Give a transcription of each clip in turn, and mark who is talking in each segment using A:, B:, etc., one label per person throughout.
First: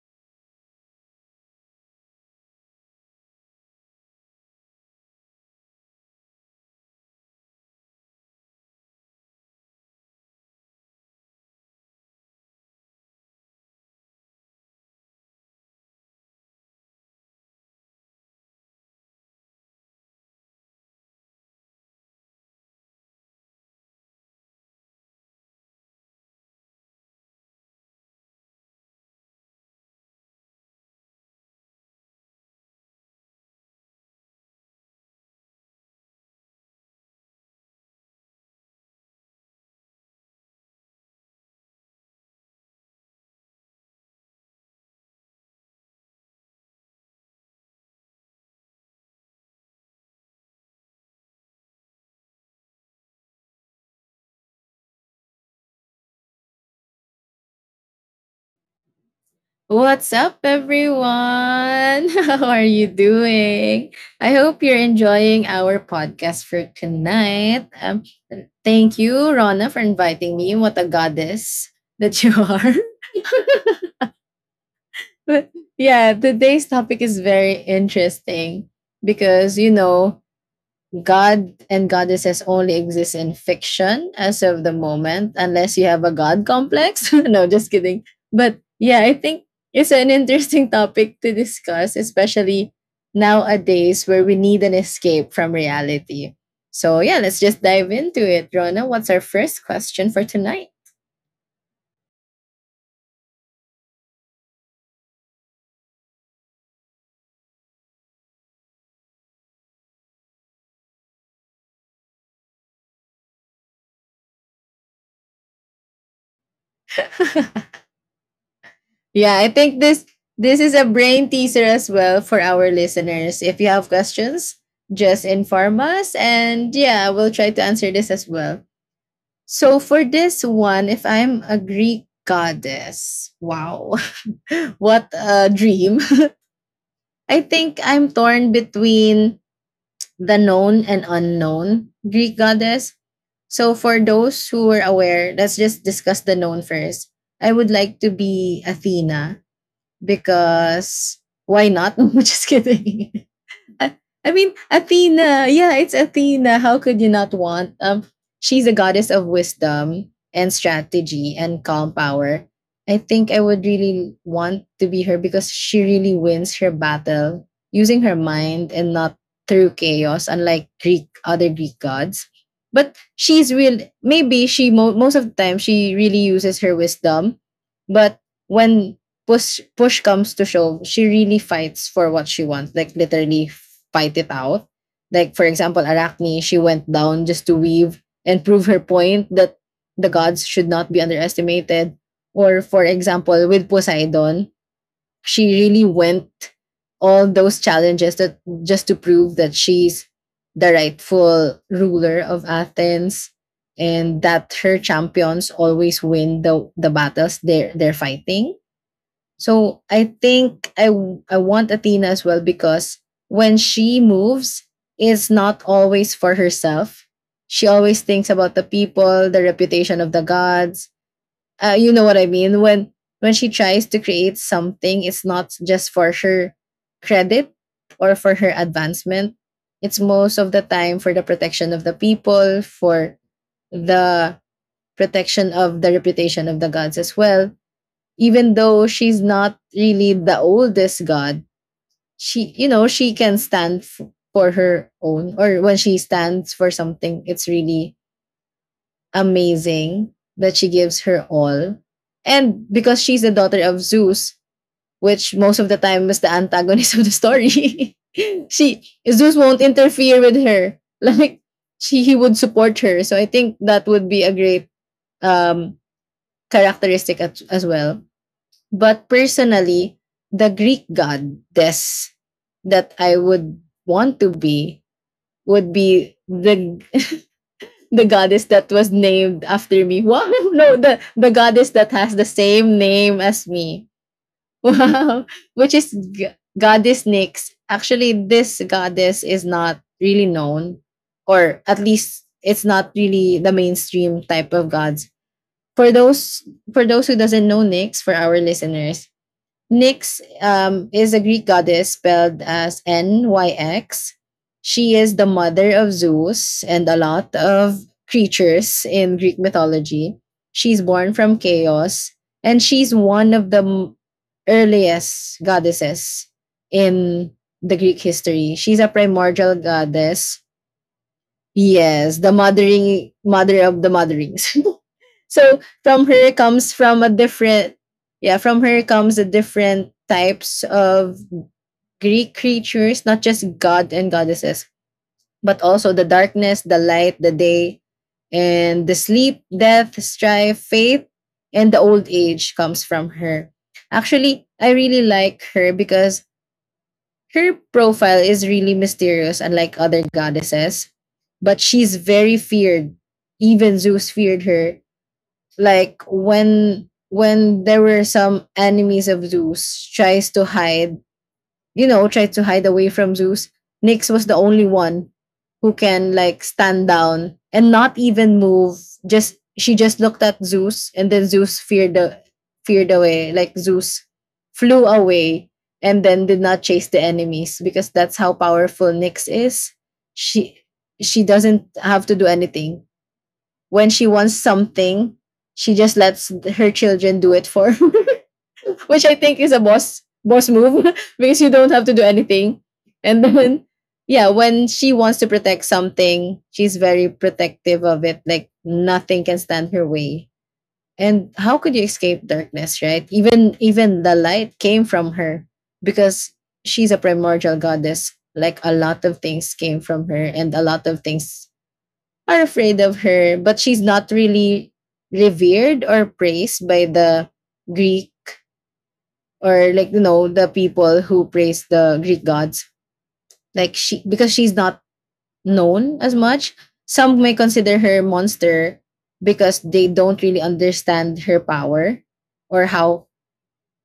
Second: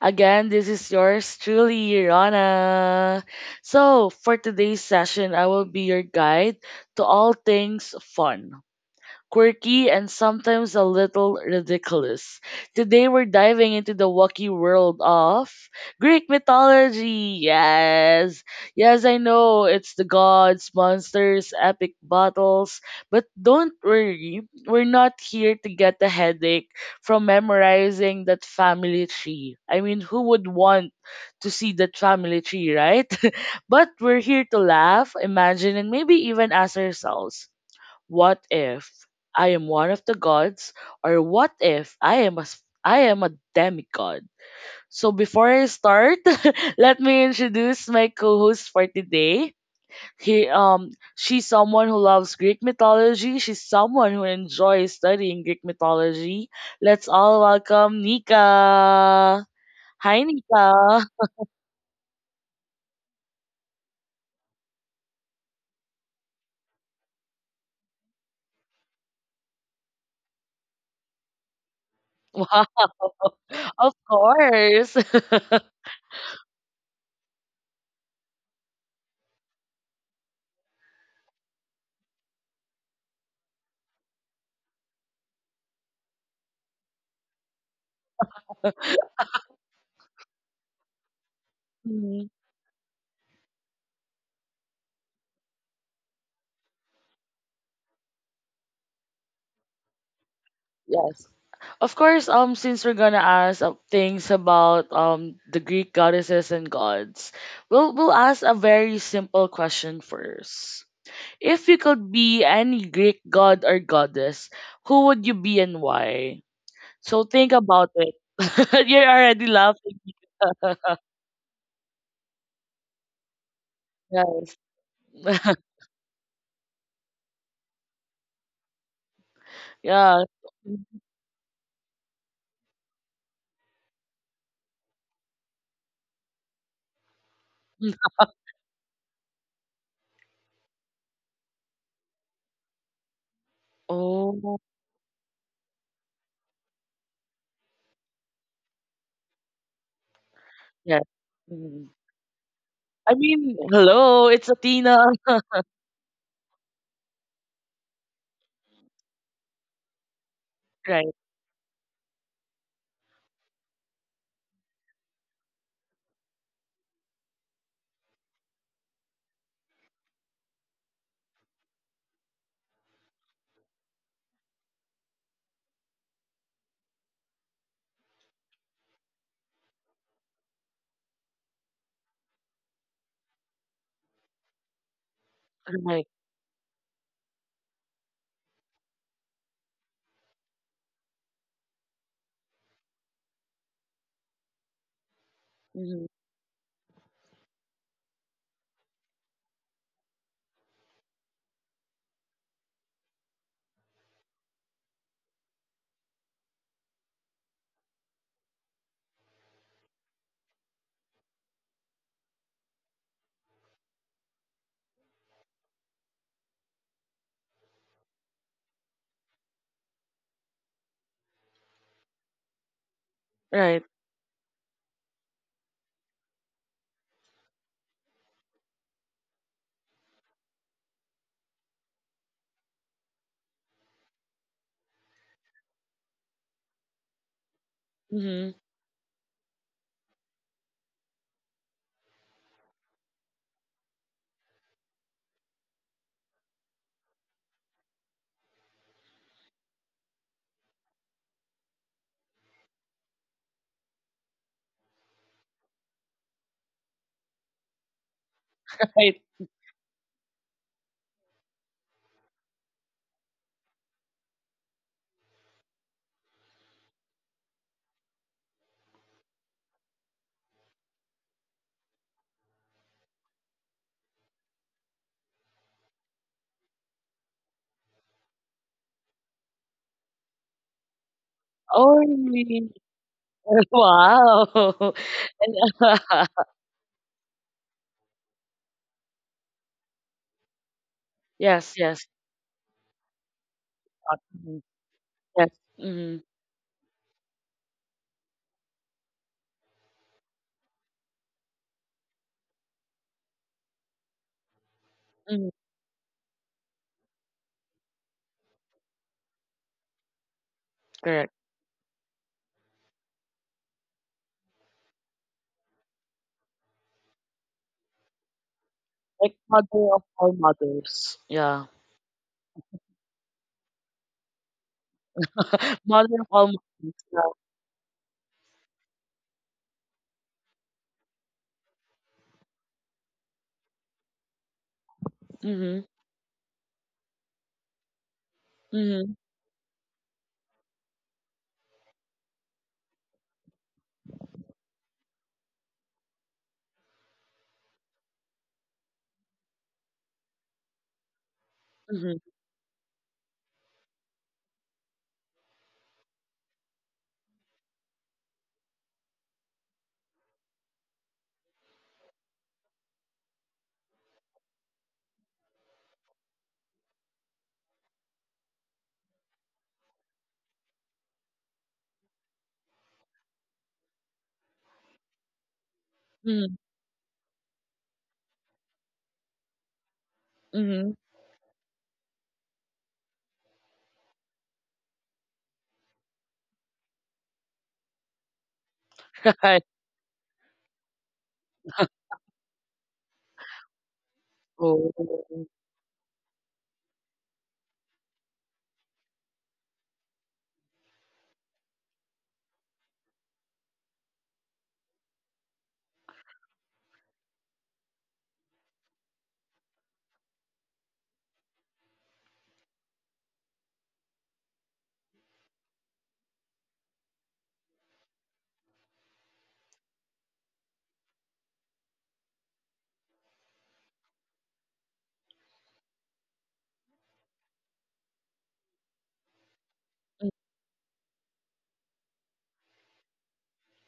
A: Again, this is yours truly, Rana. So, for today's session, I will be your guide to all things fun, quirky, and sometimes a little ridiculous. Today we're diving into the wacky world of Greek mythology. Yes. Yes, I know it's the gods, monsters, epic battles, but don't worry, we're not here to get a headache from memorizing that family tree. I mean, who would want to see that family tree, right? But we're here to laugh, imagine, and maybe even ask ourselves, what if I am one of the gods, or what if I am a demigod? So before I start, let me introduce my co-host for today. He She's someone who loves Greek mythology. She's someone who enjoys studying Greek mythology. Let's all welcome Nika.
B: What's
A: Hi
B: up, everyone?
A: Nika.
B: How are you doing? I hope you're enjoying our podcast for tonight. Thank you, Rona, for inviting me. What a goddess that you are.
A: Wow. Of course.
B: But yeah, today's topic is very interesting because God and goddesses only exist in fiction as of the moment, unless you have a god complex. No, just kidding. But yeah, I think it's an interesting topic to discuss, especially nowadays where we need an escape from reality. So yeah, let's just dive into it. Rona, what's our first question for tonight?
A: Yes. Of course, since we're gonna ask things about the Greek goddesses and gods, we'll ask a very simple question first. If you could be any Greek god or goddess, who would you be and why? So think about it. You're
B: Yeah,
A: already
B: I think
A: laughing,
B: this is a brain teaser as well for our listeners. If you have
A: guys.
B: questions, just inform us and yeah, we'll try to answer this as well. So for
A: Yeah.
B: this one,
A: Mm-hmm.
B: if I'm a Greek goddess, wow, what a dream. I think I'm torn between the known and unknown Greek goddess. So for
A: Oh,
B: those who are aware, let's just discuss the known first. I would like to be Athena
A: yeah.
B: because why
A: Mhm.
B: not? Just
A: I
B: kidding.
A: mean,
B: I,
A: hello,
B: I
A: it's
B: mean,
A: Athena.
B: Athena. Yeah, it's Athena. How could you not want? She's a goddess of wisdom and
A: Right,
B: strategy and calm power. I think I would really want to be her because she really wins her battle using her mind and not through chaos, unlike Greek other Greek gods. But she's real. Maybe she most of the time she really uses her wisdom, but when push comes to shove, she really fights for what she wants, like literally fight it out. Like for example,
A: right,
B: Arachne, she went down just to weave and prove her point that the gods should not be underestimated. Or for example, with Poseidon, she really
A: mhm,
B: went all those challenges that just to prove that she's the rightful ruler of Athens and that her champions always win the battles they're fighting. So I think I want Athena as well because when she moves, it's not always for herself. She always thinks about the people, the reputation of the gods. You know what I mean? When she
A: right,
B: tries to create something, it's not just for her credit or for her advancement. It's most of the time for the protection of the people, for the protection of the reputation of the gods as well,
A: mhm,
B: even though she's not really the oldest god. She, you know, she can for her own, or when she stands for something, it's really amazing that she gives her all. And because she's the daughter of Zeus, which most of the time is the antagonist of the story, she
A: right.
B: Zeus won't interfere with her. Like she he would support her. So I think that would be a great um characteristic as well. But personally, the Greek goddess that I would want to be would be the the goddess that was named after me. Wow, no, the goddess
A: Oh,
B: that has the
A: really?
B: same name as me.
A: Wow.
B: Wow,
A: And,
B: which is goddess Nyx. Actually, this goddess is not really known, or
A: yes,
B: at
A: yes,
B: least it's not really the mainstream type
A: mhm,
B: of gods.
A: yes.
B: For
A: Mm-hmm.
B: those for those who doesn't know Nyx, for our listeners, Nyx is a Greek goddess spelled as Nyx. She is the
A: Hmm.
B: mother of Zeus and a lot of creatures in Greek mythology. She's born
A: Correct.
B: from chaos, and she's one of the earliest goddesses in the Greek history. She's a
A: Like
B: primordial
A: mother of all
B: goddess.
A: mothers. Yeah.
B: Yes, the mothering mother of the motherings. So
A: Mother
B: from
A: of
B: her
A: all
B: comes
A: mothers.
B: from a
A: Yeah.
B: different yeah, from her comes the different types of Greek creatures, not just god and goddesses, but
A: Mm-hmm.
B: also the darkness, the light, the day, and the
A: Mm-hmm.
B: sleep, death, strife, faith, and the old age comes from her. Actually, I really like her because her profile is really mysterious, unlike other goddesses. But she's
A: Mm-hmm.
B: very feared. Even Zeus feared her, like when there were some enemies of Zeus tries to hide, you know, tried to hide away from Zeus, Nyx was the only one who can like stand down and not even move. Just She just looked at Zeus, and then Zeus feared away. Like Zeus flew away and then did
A: Mm-hmm.
B: not chase the enemies because that's how powerful Nyx is. She
A: Mm-hmm.
B: she doesn't have to do anything. When she wants something, she just lets her children do it for her, which I think is
A: Right.
B: a boss move because you don't have to do anything. And then, yeah, when
A: Oh.
B: she wants to protect something, she's very protective of it. Like nothing can stand her way. And how could you escape darkness, right? Even the light came from her because she's a primordial goddess. Like a lot of things came from her, and a lot of things are afraid of her, but she's not really revered or praised by the Greek, or like, you know, the people who praise the Greek gods. Like she, because she's not known as much. Some may consider her monster because they don't really understand her power or how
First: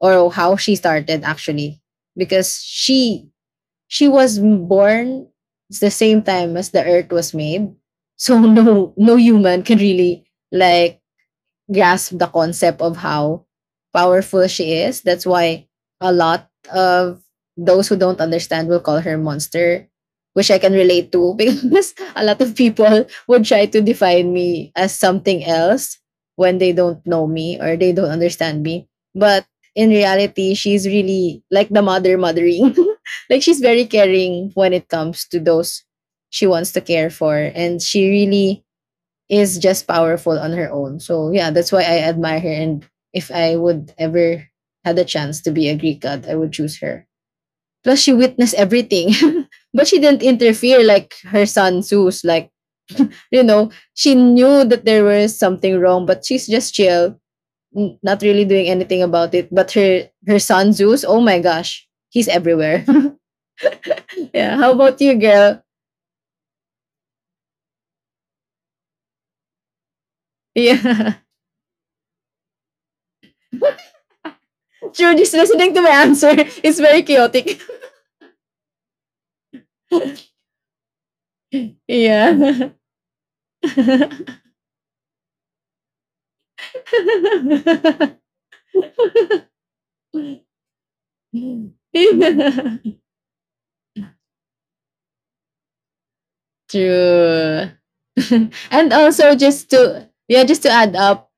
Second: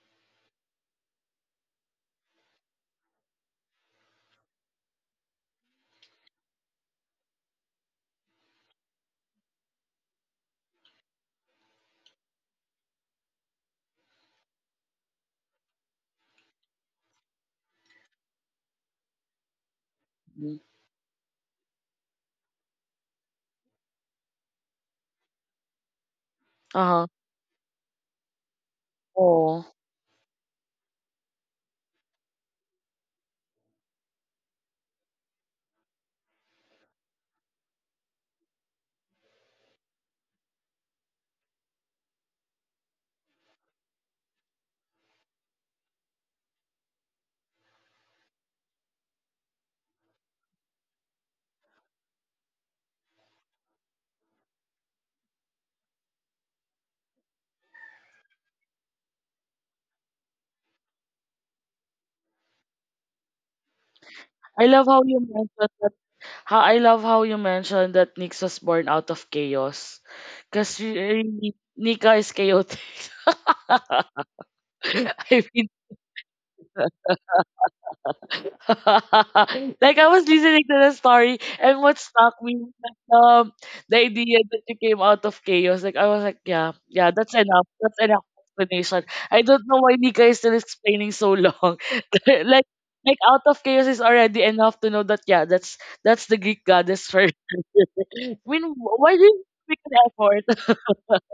B: or how she started, actually, because she was born the same time as the earth was made, so no human can really like grasp the concept of how powerful she is. That's why a lot of those who don't understand will call her monster,
A: Mhm.
B: which I can relate to because a lot of people would try to define me as something else when they
A: Uh-huh.
B: don't know me or they don't understand me. But
A: Oh.
B: in reality, she's really like the mother mothering. Like she's very caring when it comes to those she wants to care for. And she really is just powerful on her own. So yeah, that's why I admire her. And if I would ever had a chance to be a Greek god, I would choose her. Plus, she witnessed everything, but she didn't interfere like her son Zeus. Like, you know, she knew that there was something wrong, but she's just chill, not really doing anything about it. But her son Zeus, oh my gosh, he's everywhere. Yeah.
A: I
B: How
A: love how
B: about
A: you
B: you, girl?
A: mentioned that— how I love how you mentioned that Nix was born out of chaos. Because
B: Yeah.
A: really Nika is chaotic.
B: True, just
A: I mean,
B: listening to my answer is very chaotic.
A: like, I was listening to the story, and what stuck me
B: Yeah.
A: was like, the idea that you came out of chaos. Like I was like, yeah, yeah, that's enough. That's enough explanation. I don't know why Nika is still explaining so long. like like out of chaos is already enough to know that, yeah, that's the Greek goddess first.
B: True.
A: I mean,
B: And
A: why do
B: also
A: you
B: just
A: make an
B: to yeah,
A: effort?
B: just to add up,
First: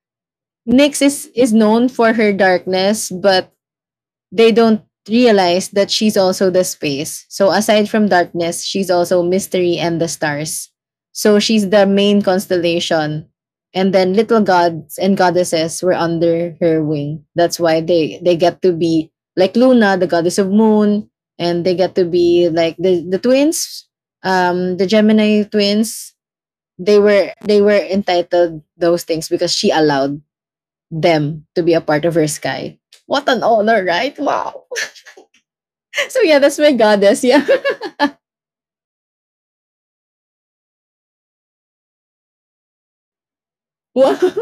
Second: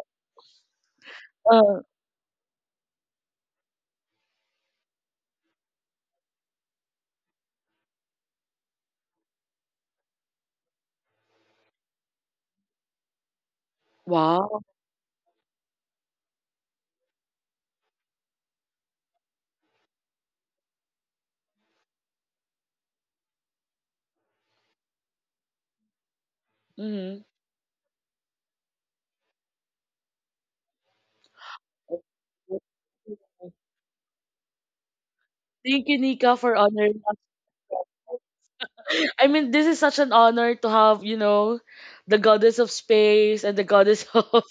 B: Nyx is
A: Uh,
B: known for her darkness, but they don't realize that she's also the space. So aside from darkness, she's also mystery and the stars. So she's the main constellation. And then little
A: wow.
B: gods and goddesses were under her wing. That's why they get to be like Luna, the goddess of moon, and they get to be like the twins, the Gemini twins.
A: Hmm.
B: They were entitled those things because she allowed them to be a part of her sky. What an honor, right? Wow,
A: Thank you,
B: so
A: Nika,
B: yeah,
A: for
B: that's my
A: honoring us.
B: goddess. Yeah.
A: I mean, this is such an honor to have, you know, the goddess of space and the goddess
B: Wow.
A: of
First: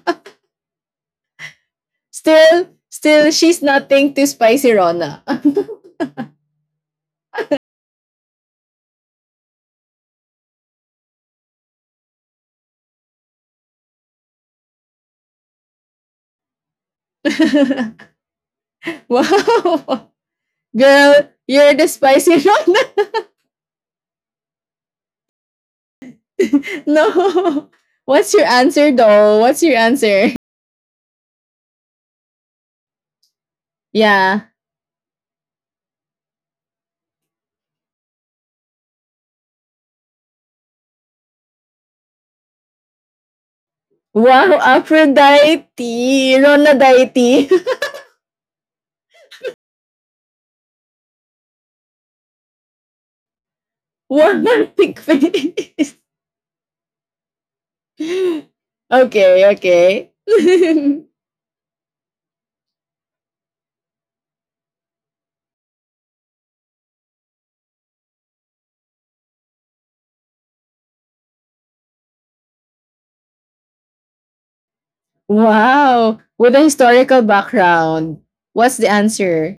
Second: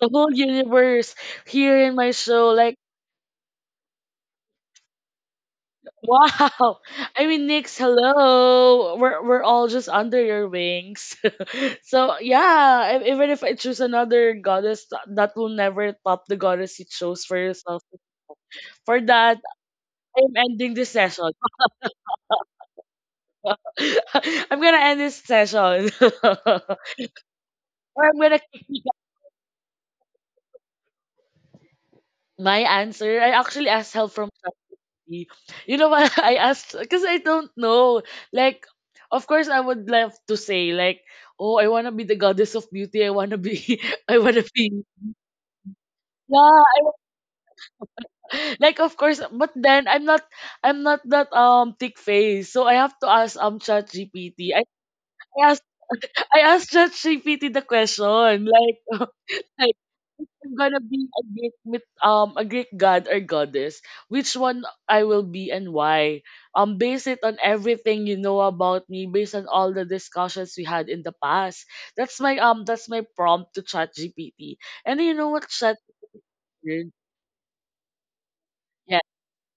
A: the whole universe here in my show.
B: Still,
A: Like,
B: still, she's nothing to spicy Rona.
A: wow. I mean, Nix, hello. We're all just under your wings. So yeah, even if I choose another goddess, that will never top the goddess you chose for yourself. For that,
B: Wow.
A: I'm ending this
B: Girl,
A: session.
B: you're the spicy Rona.
A: I'm gonna end this session,
B: No.
A: or I'm
B: What's your
A: gonna kick you.
B: answer though? What's your answer?
A: My answer, I actually asked help from—
B: Yeah.
A: be. You know what? I asked because I don't know. Like, of course, I would love to say like, oh, I wanna be the goddess of beauty. I wanna be. I wanna
B: Wow,
A: be.
B: Aphrodite,
A: Yeah,
B: Ronadite.
A: like, of course, but then I'm not. I'm not that thick face. So I have to ask ChatGPT.
B: Wow, big
A: I asked
B: face.
A: I asked ChatGPT the question, like,
B: Okay, okay.
A: I'm gonna be a Greek myth, a Greek god or goddess, which one I will be and why. Base it on everything you know about me, based on all the discussions we had in the past. That's my prompt to ChatGPT. And you know what Chat
B: Wow! With a
A: did?
B: historical background. What's the
A: Yeah,
B: answer?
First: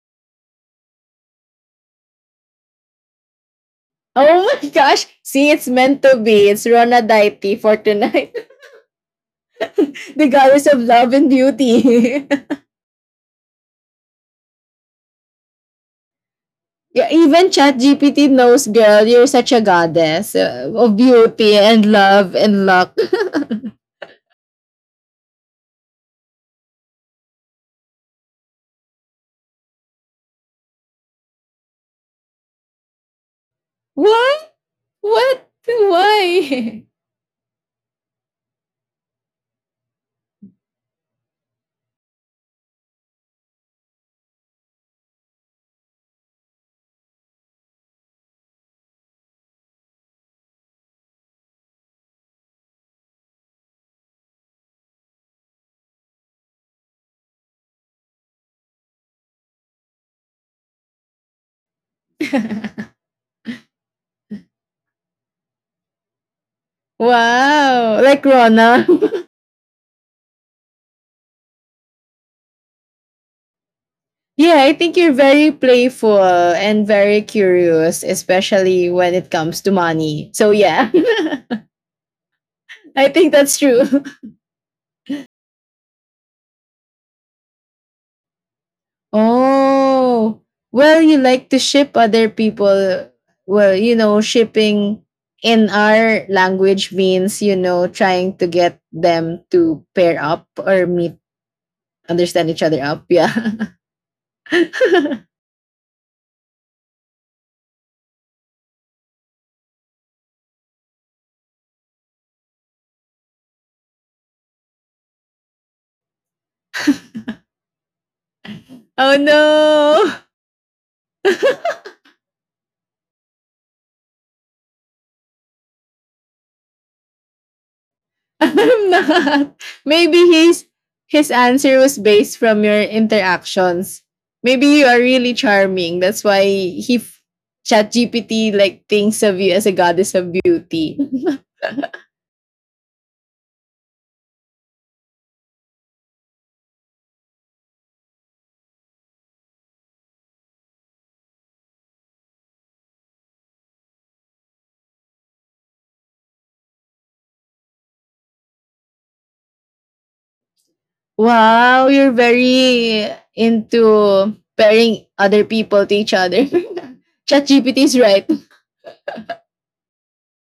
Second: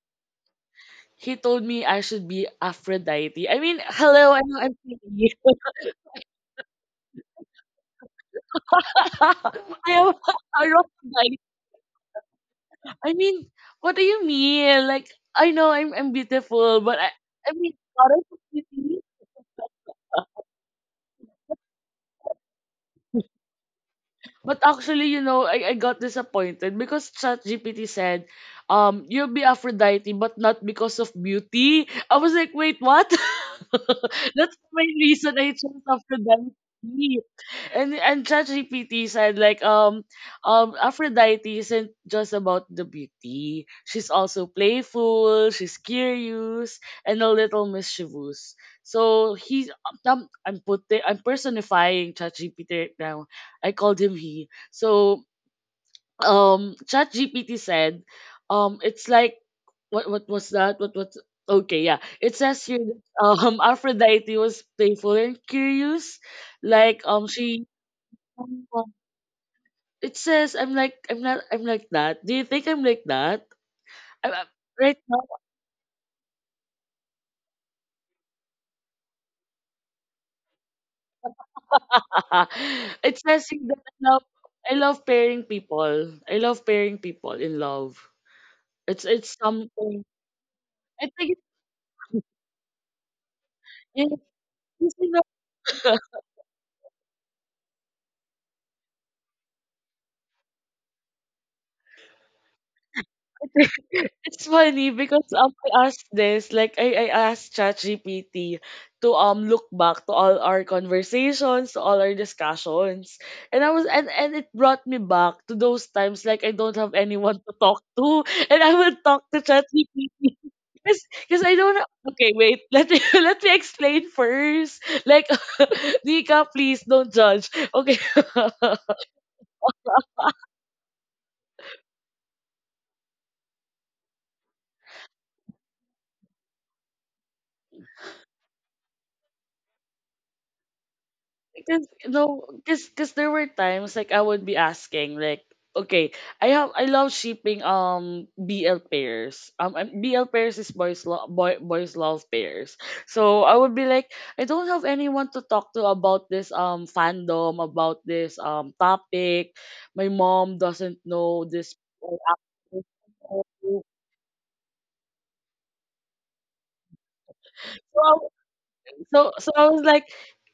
A: he told me I should be Aphrodite. I mean, hello, I
B: Oh
A: know
B: my
A: I'm
B: gosh!
A: pretty.
B: See, it's meant to be. It's Rona Daiti for tonight.
A: I am
B: The goddess of love and
A: Aphrodite.
B: beauty.
A: I mean, what do you mean? Like, I know I'm beautiful, but
B: Yeah, even
A: I mean, out of
B: ChatGPT knows, girl,
A: beauty.
B: you're such a goddess of beauty and love and luck.
A: But actually, you know, I got disappointed because ChatGPT said, you'll be Aphrodite, but not because of beauty. I was like, wait, what?
B: What?
A: That's the main reason
B: What?
A: I chose Aphrodite.
B: Why?
A: And ChatGPT said, like, um, Aphrodite isn't just about the beauty. She's also playful, she's curious, and a little mischievous. So he— I'm putting— I'm personifying ChatGPT right now. I called him he. So ChatGPT said, it's like, what was that? What Okay, yeah, it says here that, Aphrodite was playful and curious, like, she—
B: Wow! Like Rona.
A: it says I'm like— I'm not— I'm like that. Do you think I'm like that? I'm, I'm-
B: Yeah, I think
A: right
B: you're
A: now,
B: very playful and very curious, especially when it comes to money. So, yeah, I
A: it
B: think
A: says
B: that's
A: here
B: true.
A: that I love— I love pairing people. I love pairing people in love. It's something.
B: Oh, well,
A: I
B: you
A: think it,
B: like to ship other people. Well, you know,
A: it, It's
B: shipping
A: enough.
B: in our language means, you know, trying to get them to pair up or meet, understand each other up. Yeah.
A: It's funny because, I asked this, like, I asked ChatGPT to look back to all our conversations, to all our discussions. And I was and it brought me back to those times, like, I don't have anyone to talk to and I will talk
B: Oh,
A: to
B: no.
A: ChatGPT. Because I don't ha- okay, wait, let me let me explain first. Like, Nika, please don't judge. Okay.
B: I'm not. Maybe his answer was based from your interactions. Maybe you are really charming. That's why ChatGPT like thinks of you as a goddess of beauty.
A: Because no, because there were times, like, I would be asking, like, okay, I love shipping BL pairs. BL pairs is boys lo boy boys love pairs. So I would be like, I don't have anyone to talk to about this fandom, about this topic. My mom doesn't know this.
B: Wow, you're very into pairing other people to each other. ChatGPT is
A: So
B: right.
A: I So so I was like,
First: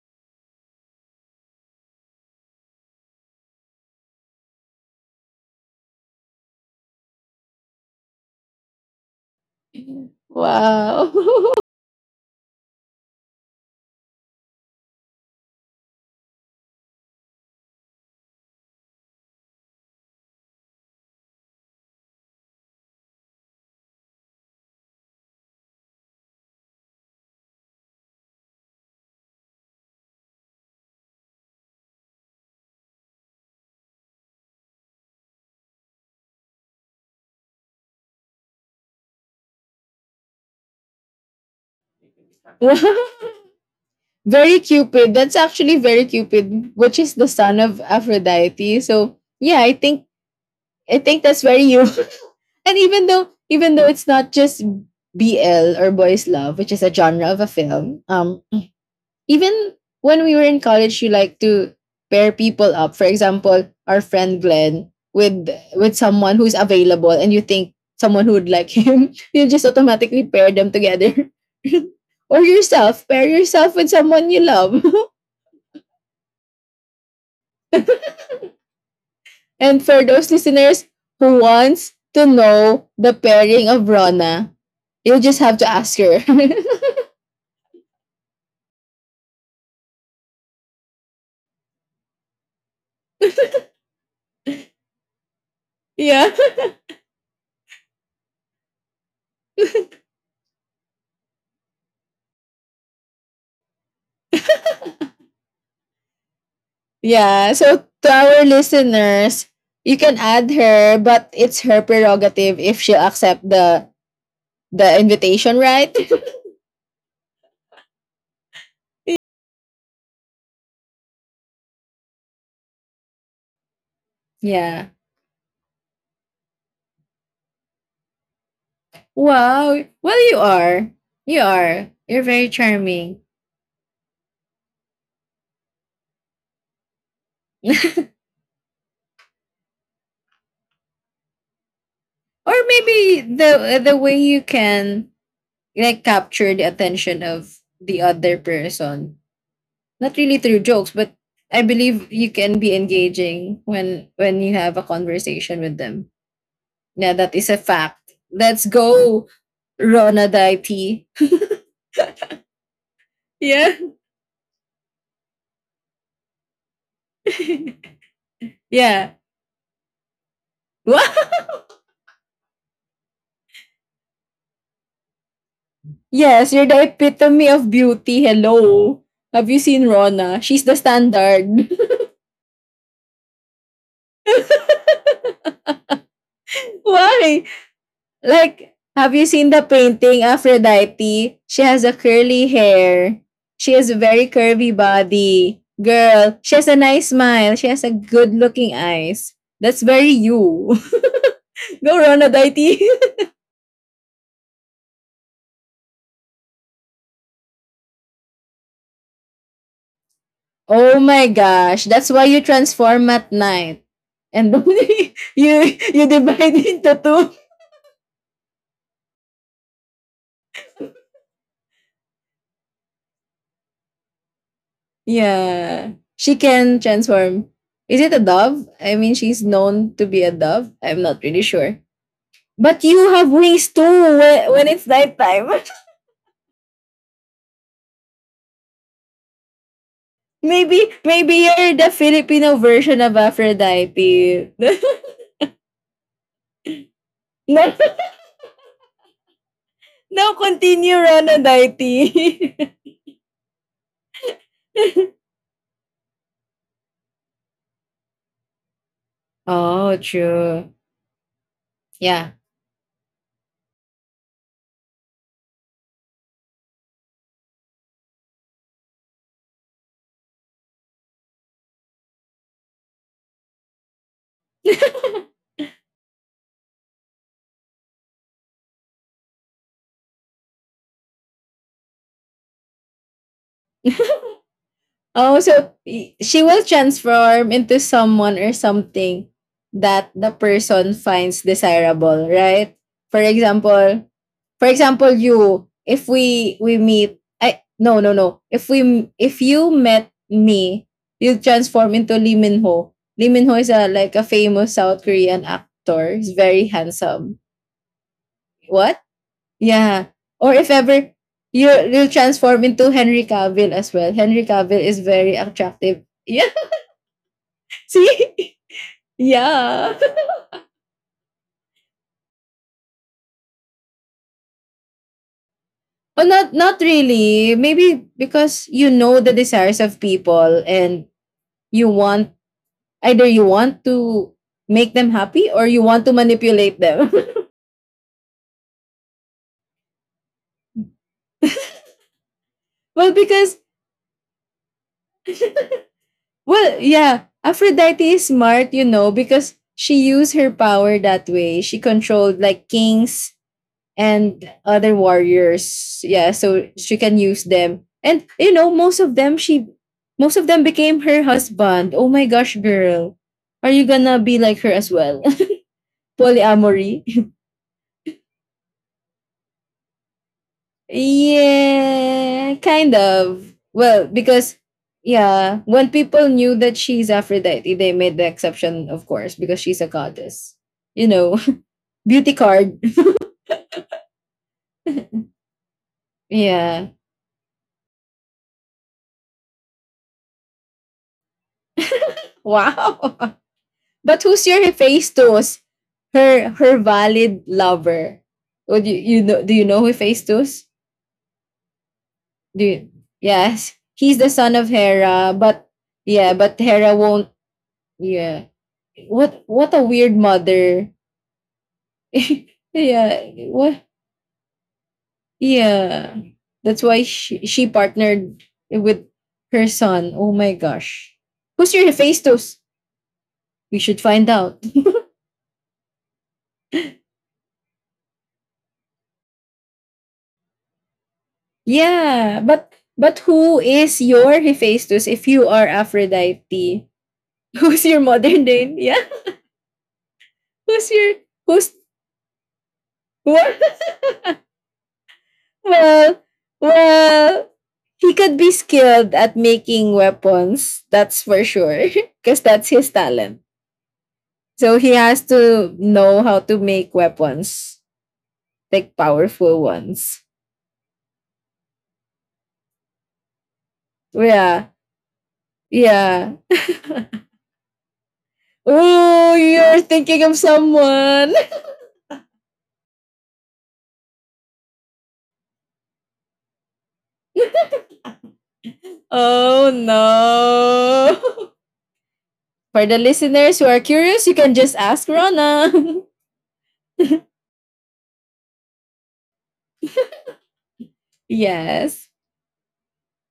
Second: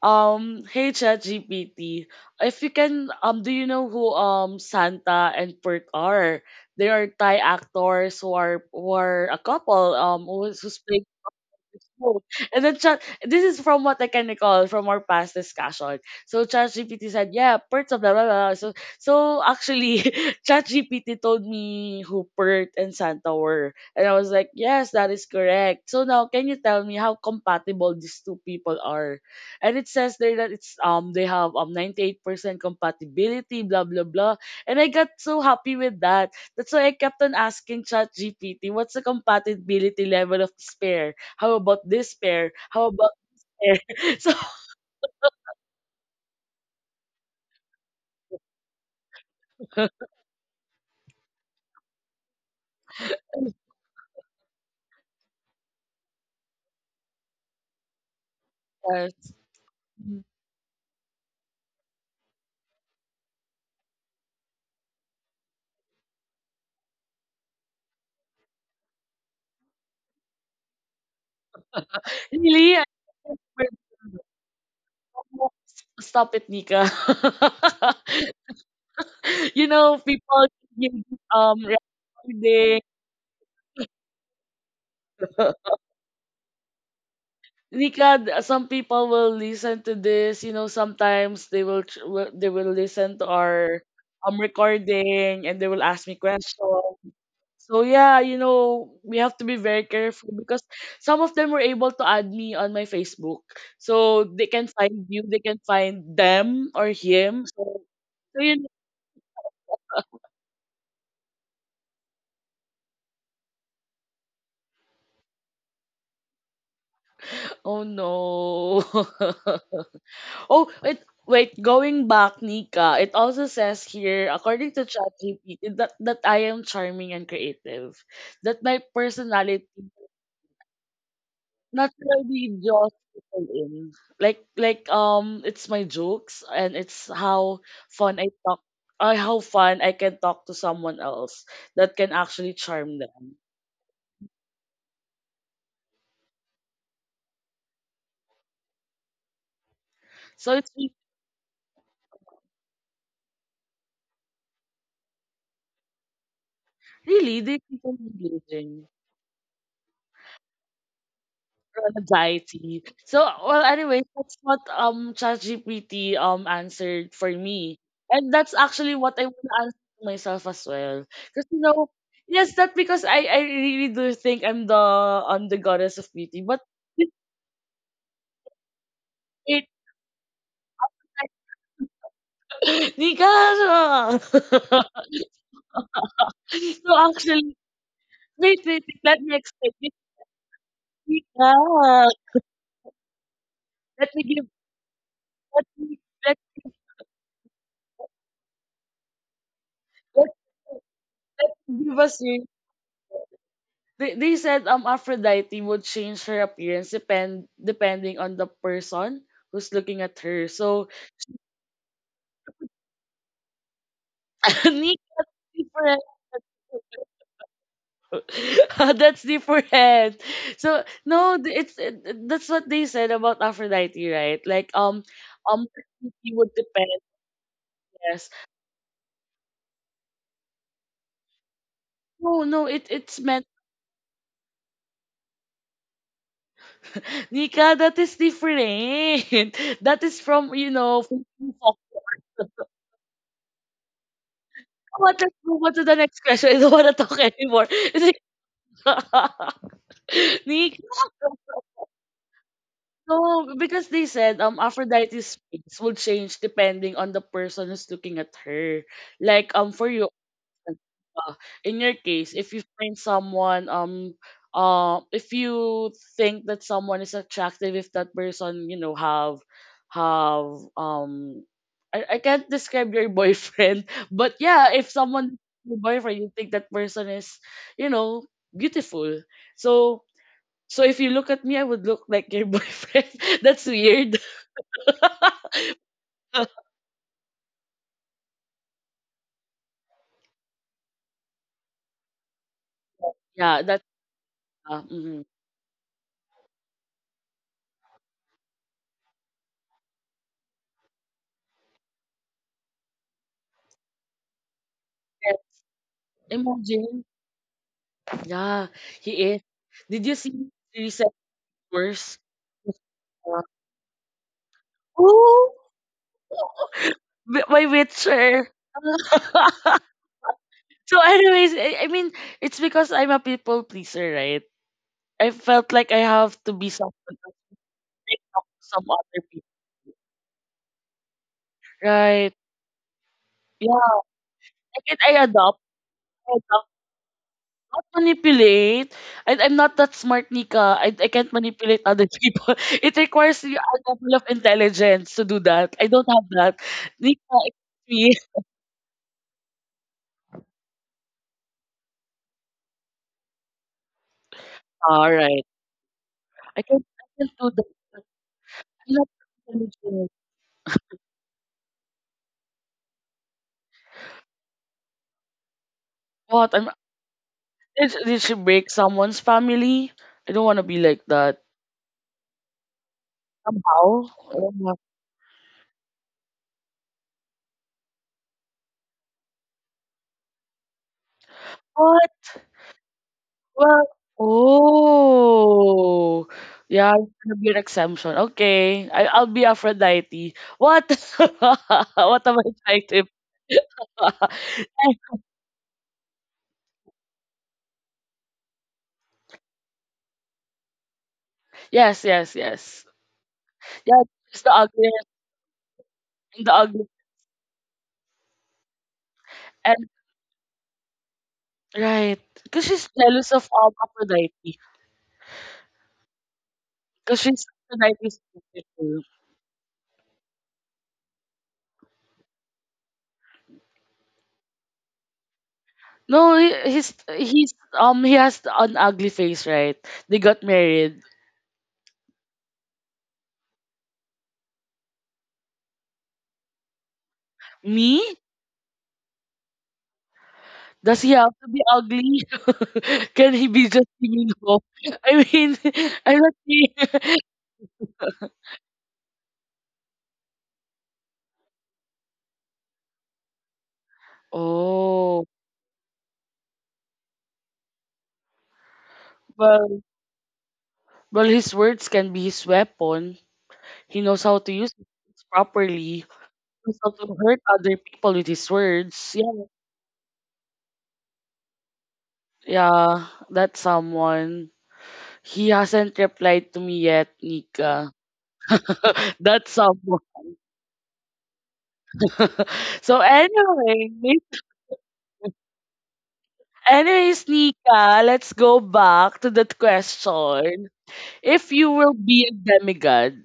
A: hey ChatGPT, if you can, do you know who Santa and Bert are? They are Thai actors who are— a couple who's— who's playing—
B: Wow.
A: no. And then Chat— this is from what I can recall from our past discussion. So ChatGPT said, yeah, Pert's of blah blah blah. So, so actually, ChatGPT told me who Pert and Santa were. And I was like, yes, that is correct. So now can you tell me how compatible these two people are? And it says there that it's they have 98% compatibility, blah blah blah. And I got so happy with that. That's why I kept on asking ChatGPT, what's the compatibility level of this pair? How about this pair? How about—
B: Wow.
A: pair? So—
B: Very Cupid. That's actually very Cupid, which is the son of Aphrodite. So yeah, I think that's very you. And even though it's not just BL or boys love, which is a genre of a film,
A: yes.
B: even when
A: Mhm.
B: we were in college, you like to pair people up. For example, our friend Glenn with someone who's available, and you think someone who would like him, you just automatically pair them together. Or
A: Really, I
B: yourself, pair yourself with
A: remember—
B: someone you love.
A: stop it, Nika. You
B: And
A: know,
B: for those
A: people
B: listeners
A: give
B: who wants to
A: recording.
B: know the pairing of Rona, you just have to ask her.
A: Nika, some people will listen to this. You know, sometimes they will they will listen to our recording and they will ask me
B: Yeah.
A: questions. So yeah, you know, we have to be very careful because some of them were able to add me on my Facebook. So they can find you, they can find them or him.
B: Yeah. So
A: So,
B: to
A: so
B: our
A: you know,
B: listeners, you can add her, but it's her prerogative if she'll accept the invitation, right?
A: oh no. Oh, wait, wait, going back, Nika, it also says here, according to
B: Yeah.
A: ChatGPT, that, I am charming and creative, that my personality
B: Wow. Well, you are. You are. You're very
A: naturally draws
B: charming.
A: people in. Like, it's my jokes and it's how
B: or
A: fun I talk— how fun I can talk to someone else that can actually charm
B: maybe
A: them.
B: the the way you can, like, capture the attention of the other person, not really
A: So
B: through
A: it's
B: jokes,
A: re-
B: but I believe you can be engaging when you have a conversation with them. Yeah, that
A: Really
B: is
A: they
B: a
A: people
B: fact. Let's
A: engaging.
B: go, Rona Daiti.
A: Anxiety. So, well,
B: Yeah.
A: anyway, that's what ChatGPT answered for me, and that's actually
B: yeah.
A: what I want to answer to myself as well.
B: What?
A: Because you know, yes, that because I really do think I'm the— I'm the goddess of beauty,
B: Yes,
A: but
B: you're the
A: it,
B: epitome of beauty. Hello. Have you
A: it
B: seen Rona? She's the standard.
A: Nika. So
B: Why?
A: actually,
B: Like,
A: wait,
B: have you
A: let me
B: seen the
A: explain.
B: painting Aphrodite?
A: Nika,
B: She has a curly hair. She has a
A: let
B: very
A: me give
B: curvy body.
A: let me
B: Girl,
A: let
B: she has a nice smile. She has a good looking eyes. That's very
A: let,
B: you.
A: let me
B: Go
A: give
B: run,
A: us—
B: Adaiti.
A: they said Aphrodite would change her appearance depending on the person who's looking at her. So
B: oh my gosh. That's why you transform at night. And
A: Nick—
B: only you
A: different.
B: you divide into two.
A: That's different. So no, that's what they said about Aphrodite, right? Like, um
B: Yeah. She
A: it would
B: can
A: depend.
B: transform. Is it a
A: Yes.
B: dove? I mean, she's known to be a dove. I'm not really sure.
A: No, no, it
B: But
A: it's
B: you have
A: meant
B: wings too when it's nighttime.
A: Nika. That is different. That is from, you
B: maybe
A: know,
B: maybe
A: from
B: you're the Filipino version of Aphrodite.
A: what? Let's move on to the next question. I don't want to talk
B: no,
A: anymore. It's like,
B: no,
A: Nick,
B: continue, Ronodite.
A: no, because they said Aphrodite's face will change depending on the person who's looking at her. Like, for
B: oh,
A: you,
B: true.
A: uh, in your
B: Yeah.
A: case, if you find someone if you think that someone is attractive, if that person, you know, have I can't describe your boyfriend, but yeah, if someone— your boyfriend— you think that person is, you know, beautiful, so, so if you look at me, I would look like your boyfriend. That's weird.
B: Oh, so y- she will transform into someone or something that the person finds desirable, right? For
A: Yeah, that's
B: example, for example,
A: mm
B: you. If we we meet, I no no no. If we if you met me, you transform into Lee Min Ho. Lee Min Ho is, a like, a famous South
A: yeah,
B: Korean actor. He's very
A: imagine.
B: handsome.
A: Yeah,
B: What?
A: he is.
B: Yeah.
A: Did you see
B: Or if
A: the
B: ever
A: recent
B: you will
A: worse?
B: transform into Henry Cavill as well. Henry Cavill is very
A: Oh,
B: attractive. Yeah.
A: my
B: See?
A: Witcher.
B: Yeah.
A: So, anyways, I mean, it's because I'm a people pleaser, right? I felt like I
B: Well, not
A: have to
B: not
A: be someone to
B: really. Maybe
A: make up
B: because
A: to
B: you
A: some
B: know the
A: other people,
B: desires of people, and you want,
A: right?
B: either you want
A: Yeah,
B: to
A: I
B: make them
A: mean, I
B: happy
A: adopt.
B: or you want to manipulate them.
A: Not manipulate. I'm not that smart, Nika. I can't manipulate other people. It
B: well,
A: requires
B: because
A: you a level of intelligence to do that. I don't have that.
B: well, yeah,
A: Nika,
B: Aphrodite
A: excuse
B: is
A: me.
B: smart, you know, because she used her power that way. She controlled, like, kings and other
A: All right.
B: warriors. Yeah, so she
A: I
B: can
A: can't
B: use
A: do that.
B: them.
A: I'm
B: And you know,
A: not intelligent.
B: most of them became her husband. Oh my gosh, girl. Are you gonna be like her as well?
A: What?
B: Polyamory?
A: Did she break someone's family? I don't want to be like that.
B: yeah, kind of. Well,
A: Somehow. I
B: because
A: don't know.
B: yeah, when people knew that she's Aphrodite, they made the exception, of course, because she's a goddess. You know, beauty
A: What?
B: card.
A: Well oh, yeah,
B: Yeah.
A: it's gonna be an exemption. Okay, I'll be Aphrodite. What? What am I trying to?
B: Wow. But who's your phase two? Her valid lover. Oh, do you, you know do you know who phase two's?
A: Yes, yes,
B: Do
A: yes.
B: you, yes.
A: Yeah,
B: He's the
A: she's the
B: son of
A: ugliest,
B: Hera, but yeah,
A: and the
B: but
A: ugly,
B: Hera won't, yeah. What a
A: and
B: weird mother.
A: right, because she's
B: yeah.
A: jealous of
B: What,
A: Aphrodite,
B: yeah. That's why
A: because
B: she,
A: she's
B: she
A: Aphrodite's
B: partnered with
A: beautiful.
B: her son. Oh my gosh. Who's your Hephaestus? We should find out.
A: No, he's he's he has an ugly face, right? They got married.
B: Yeah, but who is your Hephaestus if you are Aphrodite? Who's your
A: Me?
B: modern day? Yeah, who's your,
A: Does he have to
B: who's,
A: be ugly? Can he
B: what?
A: be just Domingo? I mean,
B: Well,
A: I'm not saying.
B: well, he could be skilled at making weapons. That's for sure, because that's his talent. So he has
A: Oh,
B: to know how to make weapons, like powerful
A: well,
B: ones.
A: well, his words can be his weapon. He knows how to
B: Yeah,
A: use it properly. He
B: yeah.
A: knows how to hurt other people with his words.
B: oh,
A: Yeah,
B: you're thinking of someone.
A: yeah, that's someone. He hasn't replied to me yet, Nika. That's
B: Oh
A: someone.
B: no. For the
A: so
B: listeners who are
A: anyway,
B: curious, you can just ask Rona.
A: anyways, Nika, let's go back to that question. If you will
B: yes.
A: be a demigod,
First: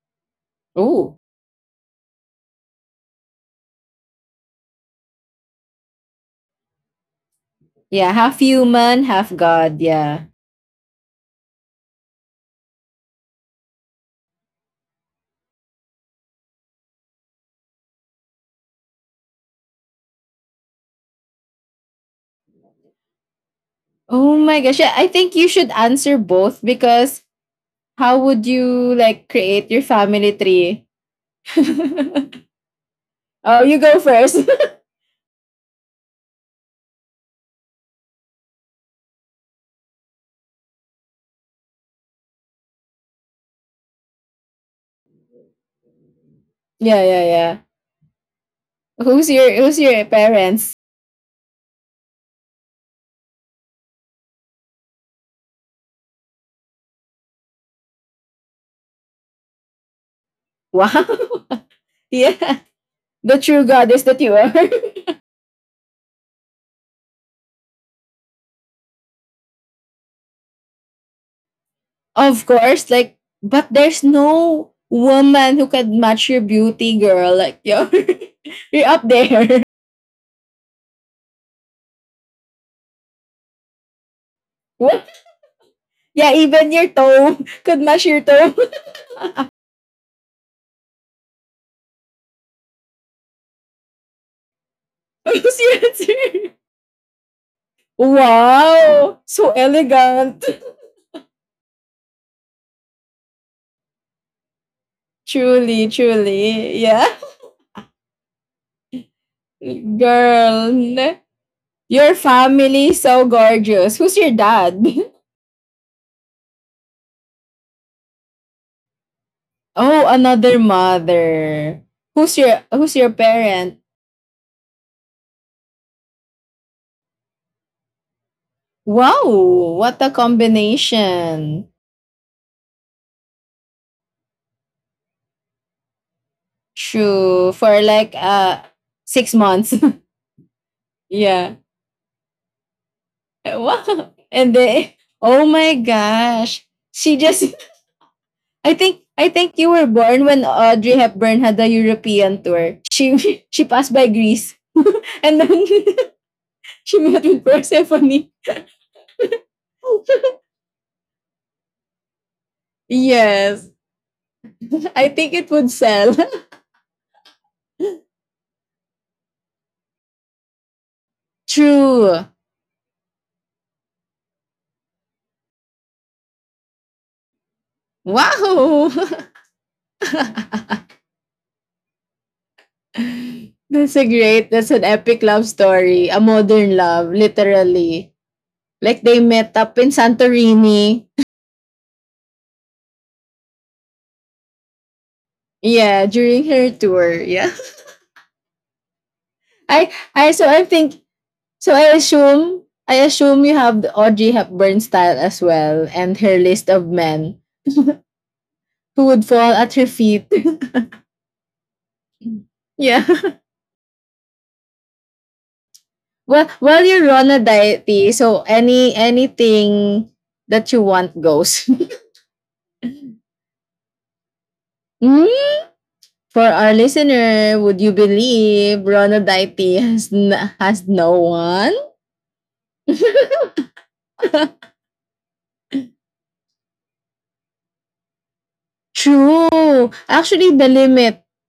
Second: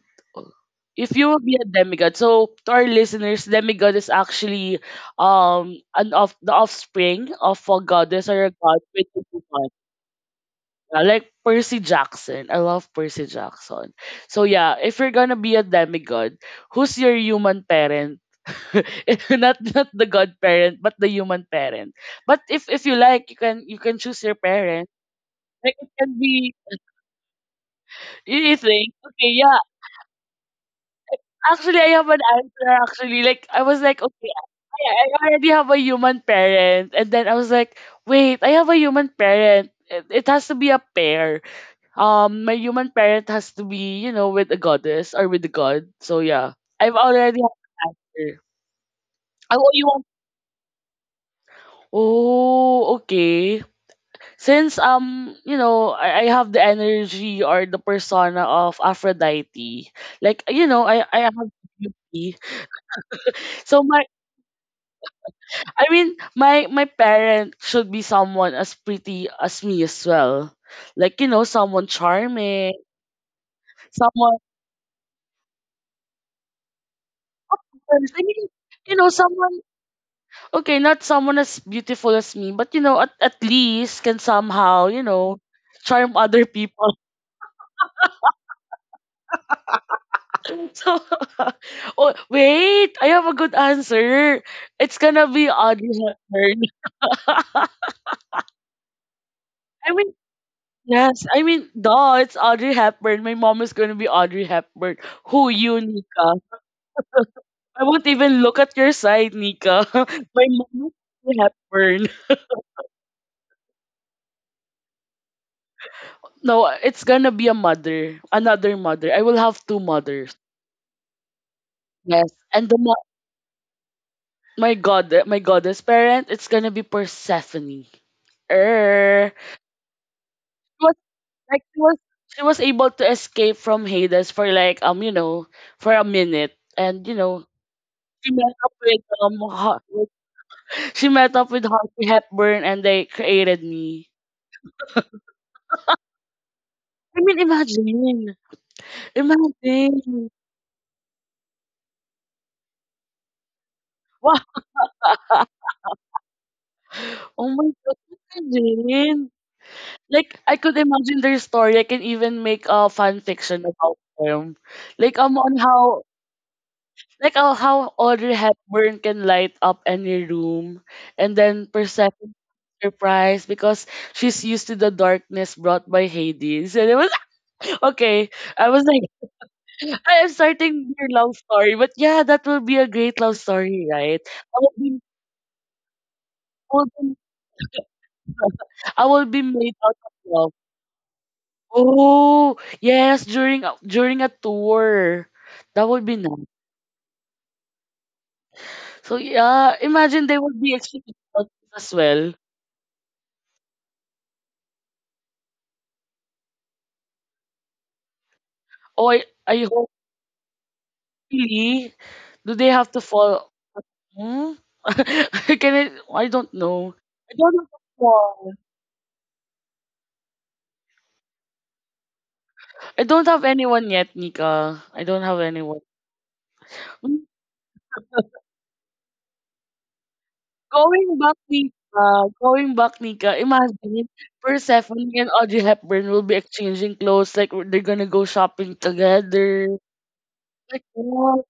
A: if
B: Oh.
A: you will be a demigod, so to our listeners, demigod is actually an of the offspring of a
B: Yeah,
A: goddess
B: half
A: or a god
B: human,
A: with
B: half
A: two sons.
B: god. Yeah.
A: Yeah, like Percy Jackson. I love Percy Jackson. So yeah, if you're gonna be a demigod, who's your human parent? Not not the godparent, but the human parent. But if you like, you can choose your
B: Oh my gosh.
A: parent.
B: Yeah, I think you should
A: Like it
B: answer
A: can be
B: both because how would
A: you
B: you,
A: think,
B: like,
A: okay, yeah,
B: create your family tree?
A: actually, I have an answer actually. Like
B: oh,
A: I
B: you
A: was
B: go
A: like, okay,
B: first.
A: I already have a human parent. And then I was like, wait, I have a human parent. It has to be a pair. My human parent has to be, you know, with a goddess or with a god. So yeah. I've
B: yeah, yeah,
A: already
B: yeah.
A: have an answer.
B: Who's your,
A: Oh,
B: who's
A: you
B: your
A: want
B: parents?
A: Oh, okay. Since you know, I have the energy or the persona of Aphrodite. Like, you know,
B: Wow.
A: I have beauty.
B: yeah. The true
A: So
B: goddess
A: my
B: that you are.
A: I mean, my parent should be someone as pretty as me as well. Like, you know, someone
B: Of
A: charming,
B: course, like, but there's
A: someone
B: no woman who can match your beauty, girl.
A: I mean,
B: You're
A: you
B: up
A: know,
B: there.
A: someone okay, not someone as beautiful as me, but you know, at least can somehow, you
B: What?
A: know, charm
B: Yeah,
A: other
B: even your
A: people.
B: toe could match your toe.
A: So oh wait, I have a good answer. It's gonna be
B: Who's
A: Audrey
B: your,
A: Hepburn.
B: wow! So
A: I mean
B: elegant.
A: yes, I mean, duh, it's Audrey Hepburn. My mom is gonna be Audrey Hepburn. Who you,
B: Truly,
A: Nika?
B: truly. Yeah.
A: I won't even look at your side, Nika. My
B: Girl,
A: mom is Hepburn.
B: your family is so gorgeous. Who's your dad?
A: No, it's gonna be a mother, another mother. I will have two
B: Oh,
A: mothers.
B: another mother.
A: Yes,
B: Who's your,
A: and the
B: who's
A: mo-
B: your parent?
A: my god, my goddess parent, it's gonna be Persephone. She
B: Wow, what a
A: was like
B: combination.
A: she was able to escape from Hades for like you know for a minute, and you know
B: True. For like
A: she met up with
B: six
A: Har-
B: months.
A: with, she met up with
B: yeah.
A: Harvey Hepburn, and they created me.
B: Wow. And they, oh my gosh.
A: I
B: She
A: mean,
B: just,
A: imagine,
B: I think you were
A: imagine.
B: born when Audrey Hepburn had a European tour. She, she passed by
A: Wow,
B: Greece and then she met
A: oh
B: with
A: my God,
B: Persephone.
A: imagine. Like, I could imagine their story. I can even make a fan fiction
B: yes.
A: about them. Like,
B: I think
A: on
B: it would
A: how,
B: sell.
A: like, how Audrey Hepburn can light up any room. And then
B: True.
A: Persephone surprise because she's used to the darkness brought by Hades. And it was, okay, I was
B: Wow.
A: like, I am starting your love story. But yeah, that will be a great love story,
B: That's a
A: right?
B: great,
A: I will
B: that's an
A: be,
B: epic love story. A
A: I
B: modern
A: will be,
B: love, literally.
A: I
B: Like they
A: will be
B: met
A: made
B: up in
A: out of love.
B: Santorini.
A: Oh, yes, during a during a tour. That would
B: Yeah,
A: be nice.
B: during her tour. Yeah.
A: So yeah,
B: I
A: imagine
B: I
A: they
B: so
A: would
B: I
A: be
B: think,
A: experiencing
B: so
A: as
B: I
A: well.
B: assume, I assume you have the Audrey Hepburn style as well, and her list of men
A: Oh,
B: who would fall
A: I
B: at
A: hope
B: her feet.
A: really. Do they have to
B: yeah.
A: fall? Hmm? Can I? I don't
B: Well,
A: know.
B: you're
A: I
B: on a
A: don't have
B: diet,
A: a
B: so
A: fall.
B: any, anything that you want goes.
A: I don't have anyone yet, Nika. I don't
B: Mm.
A: have anyone.
B: For our
A: Hmm,
B: listener, would you believe Ronaldite has, has no
A: going back,
B: one?
A: Nika. Going back, Nika. Imagine Persephone and Audrey Hepburn will be exchanging clothes like they're gonna go shopping together.
B: True. Actually, the
A: Like,
B: limit,
A: oh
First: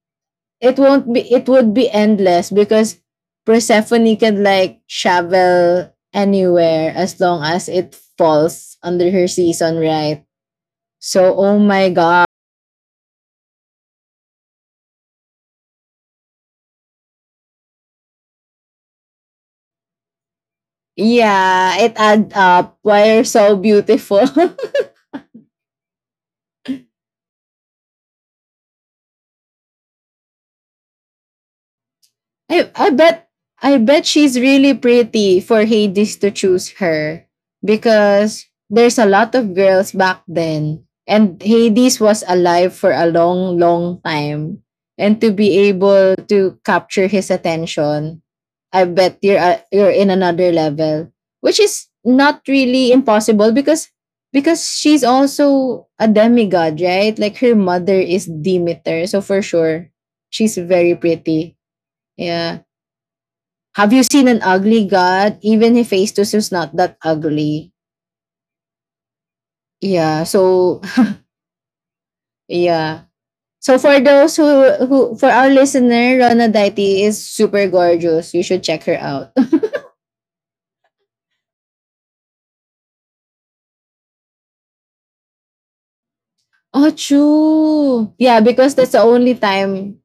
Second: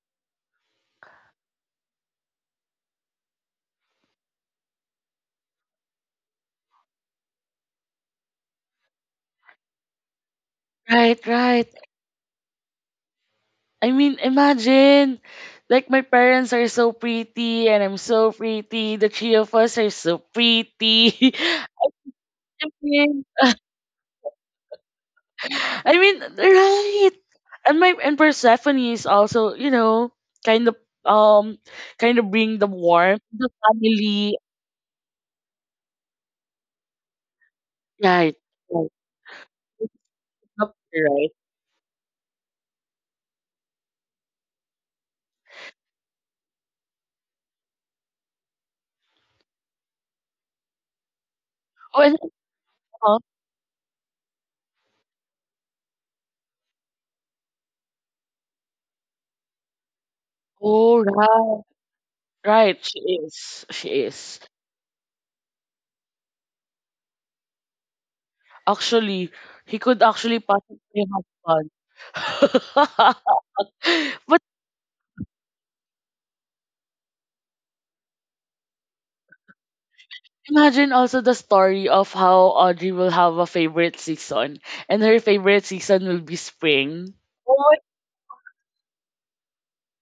B: it won't be, it would be endless because Persephone can, like, travel anywhere as long as it falls under her season, right?
A: right,
B: So, oh
A: right.
B: my God.
A: I mean, imagine, like, my parents are so pretty and I'm so pretty. The three of us are so pretty.
B: Yeah, it adds
A: I
B: up. Why
A: mean,
B: are so beautiful?
A: I mean, right. And Persephone is also, you know, kind of um, kind of bring the
B: I
A: warmth,
B: bet,
A: to the
B: I bet
A: family,
B: she's really pretty for Hades to choose her
A: right?
B: because
A: Right.
B: there's a lot of girls back then
A: Right.
B: and Hades was alive for a long long time, and to be able to capture his attention, I bet you're in another level, which is
A: Oh, and,
B: not really
A: oh,
B: impossible because she's also a demigod, right? Like her mother is Demeter, so for sure she's
A: oh,
B: very
A: right,
B: pretty. Yeah.
A: right. She is, she
B: Have you seen
A: is.
B: an ugly god? Even if Festus is not that ugly.
A: Actually, he could
B: Yeah.
A: actually
B: So
A: possibly have fun.
B: yeah. So for
A: But
B: those who, for our listener, Rona Daiti is super gorgeous. You should check her out.
A: imagine also the story of how Audrey will have a favorite season, and her favorite season will be
B: oh
A: spring. Oh
B: true. Yeah, because that's the only time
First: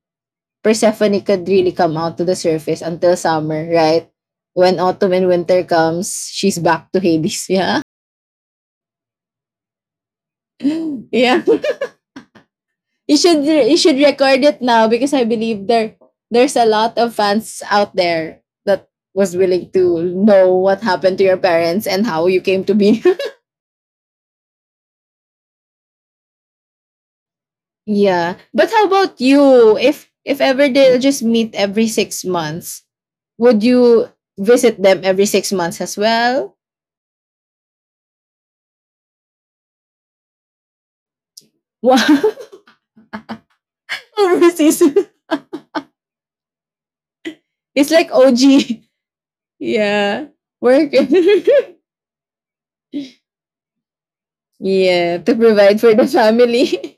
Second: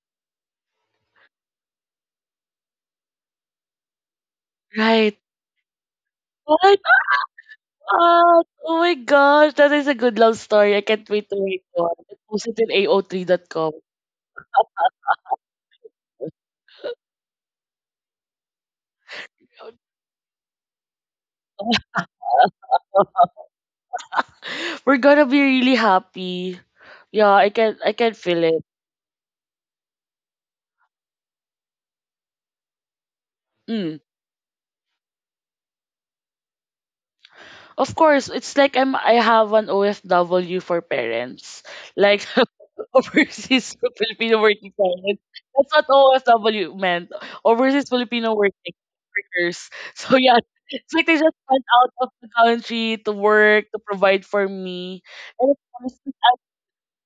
B: Persephone could really come out to the surface until summer, right? When
A: my,
B: autumn
A: right.
B: and winter comes,
A: Oh
B: she's
A: my
B: back to Hades. Yeah.
A: God. Oh my gosh, that is a good love story. I can't wait to
B: yeah.
A: read one. Post it in
B: you should,
A: AO3.com.
B: you should record it now because I believe there, there's a lot of fans out there that was willing to know what happened to your parents and how you came to be.
A: We're gonna be really happy. Yeah, I can
B: yeah.
A: feel it.
B: But how about you? If ever they'll just meet every 6 months, would
A: Mm.
B: you visit them every 6 months as well?
A: Of course, it's like I have an OFW for parents. Like
B: Wow.
A: overseas Filipino working
B: Overseas.
A: parents. That's what OFW meant.
B: It's
A: Overseas
B: like
A: Filipino working
B: OG.
A: workers. So
B: Yeah.
A: yeah,
B: Work.
A: it's like they just went out of the country to work, to provide for me.
B: yeah. To
A: And of
B: provide
A: course,
B: for the family.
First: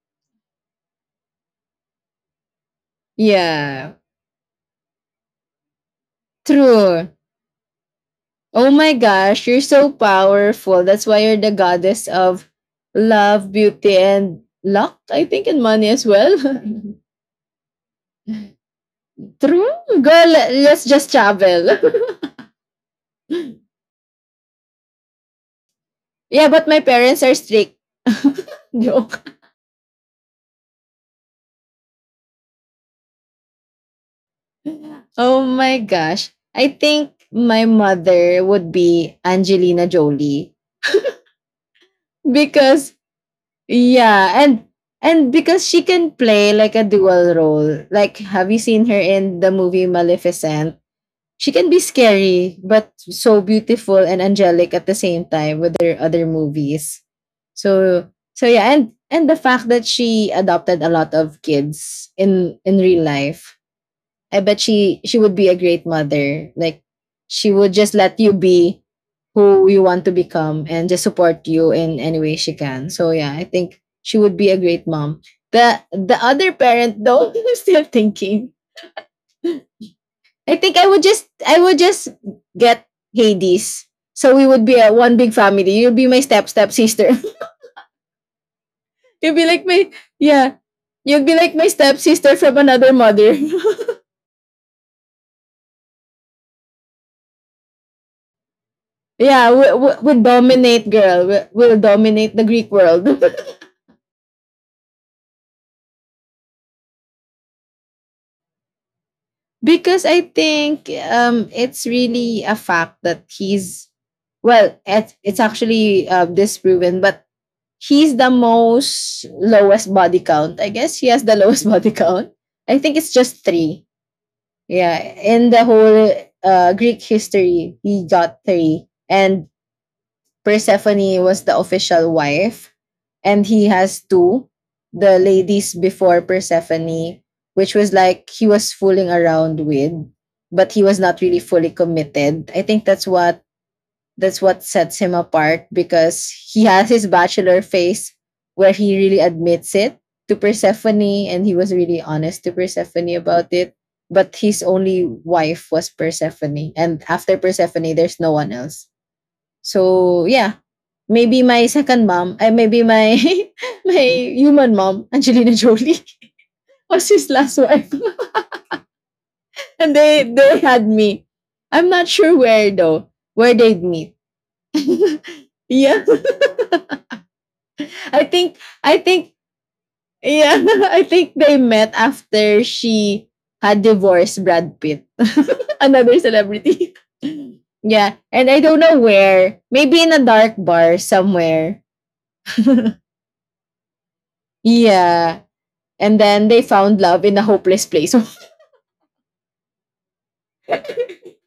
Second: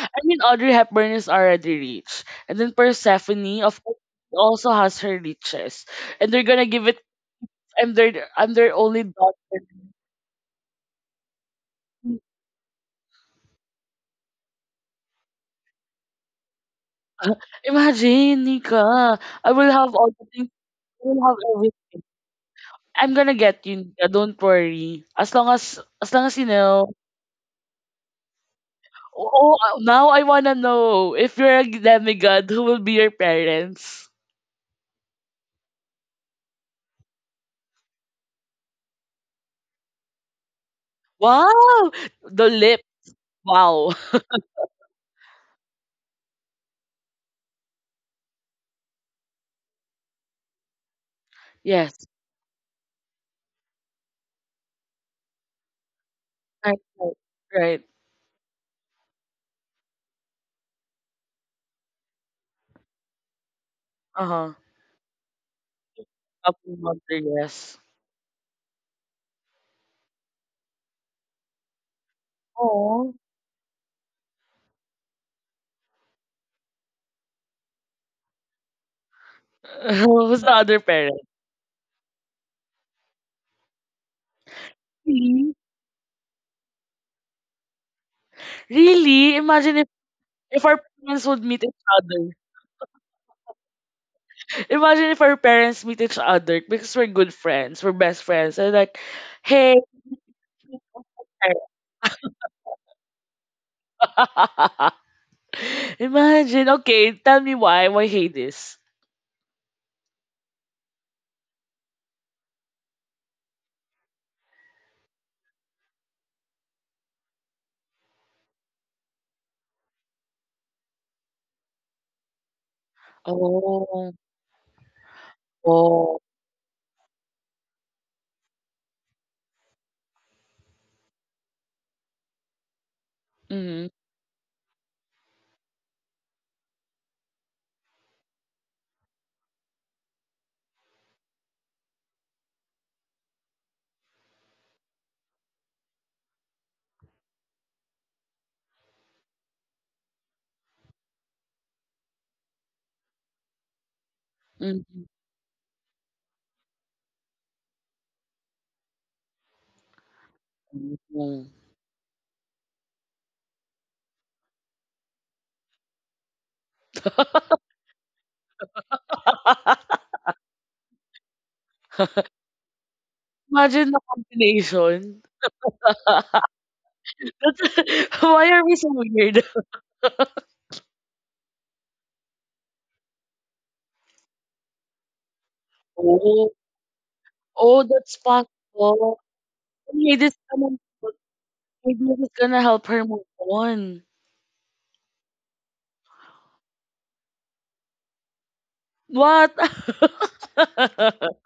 A: I mean Audrey Hepburn is already rich. And then Persephone, of
B: yeah.
A: course, also has her riches. And they're gonna give it
B: True.
A: I'm
B: Oh
A: their
B: my
A: only
B: gosh,
A: daughter.
B: you're so powerful. That's why you're the goddess of love, beauty, and luck, I think, and money as well.
A: Imagine, Nika. I
B: True.
A: will have all
B: Girl,
A: the things.
B: let's just
A: I will have
B: travel.
A: everything. I'm gonna get you, Nika. Don't worry. As long as
B: yeah,
A: you
B: but my
A: know.
B: parents are strict. Joke.
A: Oh, oh, now I wanna know if you're a demigod, who will be your parents?
B: Oh my gosh. I think my mother would be Angelina Jolie
A: Wow, the
B: because
A: lip. Wow.
B: yeah, and because she can play like a dual role. Like have you seen her in the movie Maleficent? She can be
A: Yes.
B: scary but so beautiful and angelic at the same time with her other
A: Right.
B: movies.
A: Right. Right.
B: So so yeah, and the fact that she adopted a lot of kids in real life.
A: Uh
B: I
A: huh.
B: bet she would be a great mother.
A: Couple
B: Like
A: monster.
B: she would
A: Yes.
B: just let you be who you want to become and just support you in any way she can. So
A: Oh.
B: yeah, I think she would be a great mom. The other parent though, I'm still thinking.
A: Who's the
B: I think
A: other
B: I would
A: parent?
B: just I would just get Hades. So we would be a one big
A: Really?
B: family. You'll be my step sister. You'll
A: Really?
B: be like
A: Imagine
B: my
A: if
B: Yeah.
A: our
B: You'll
A: parents
B: be
A: would
B: like my
A: meet each
B: step sister
A: other.
B: from another mother.
A: Imagine if our parents meet each other because we're good friends, we're best friends. And like,
B: yeah,
A: hey,
B: we dominate, girl. We'll dominate the Greek world
A: imagine. Okay, tell me why. Why hate this?
B: because I think it's really a fact that he's, well, It it's actually disproven, but he's the most lowest body count. I guess he has the lowest body count. I think it's just three.
A: Oh,
B: Yeah, in the whole
A: oh.
B: Greek history, he got three, and Persephone was the official wife, and he
A: Mm-hmm.
B: has two. The ladies before Persephone, which was like he was fooling around with, but he was not really fully committed. I think that's what, that's what sets him apart because he has his bachelor face where he really admits it to Persephone, and he was really honest to Persephone about it. But his only
A: Mm-hmm.
B: wife was Persephone. And after Persephone, there's no one else. So yeah, maybe my second mom, maybe my, my human mom, Angelina Jolie, was his last wife. and they had me. I'm not sure where though, where they'd
A: Imagine the
B: meet.
A: combination.
B: yeah. I
A: Why
B: think
A: are we so
B: I think
A: weird?
B: yeah, I think they met after she had divorced Brad Pitt, another
A: Oh,
B: celebrity.
A: oh, that's
B: Yeah, and I don't know
A: possible.
B: where. Maybe in
A: Maybe
B: a
A: this is
B: dark
A: gonna,
B: bar somewhere.
A: maybe this is gonna help her move on.
B: yeah, and then they found love in a hopeless place.
A: What?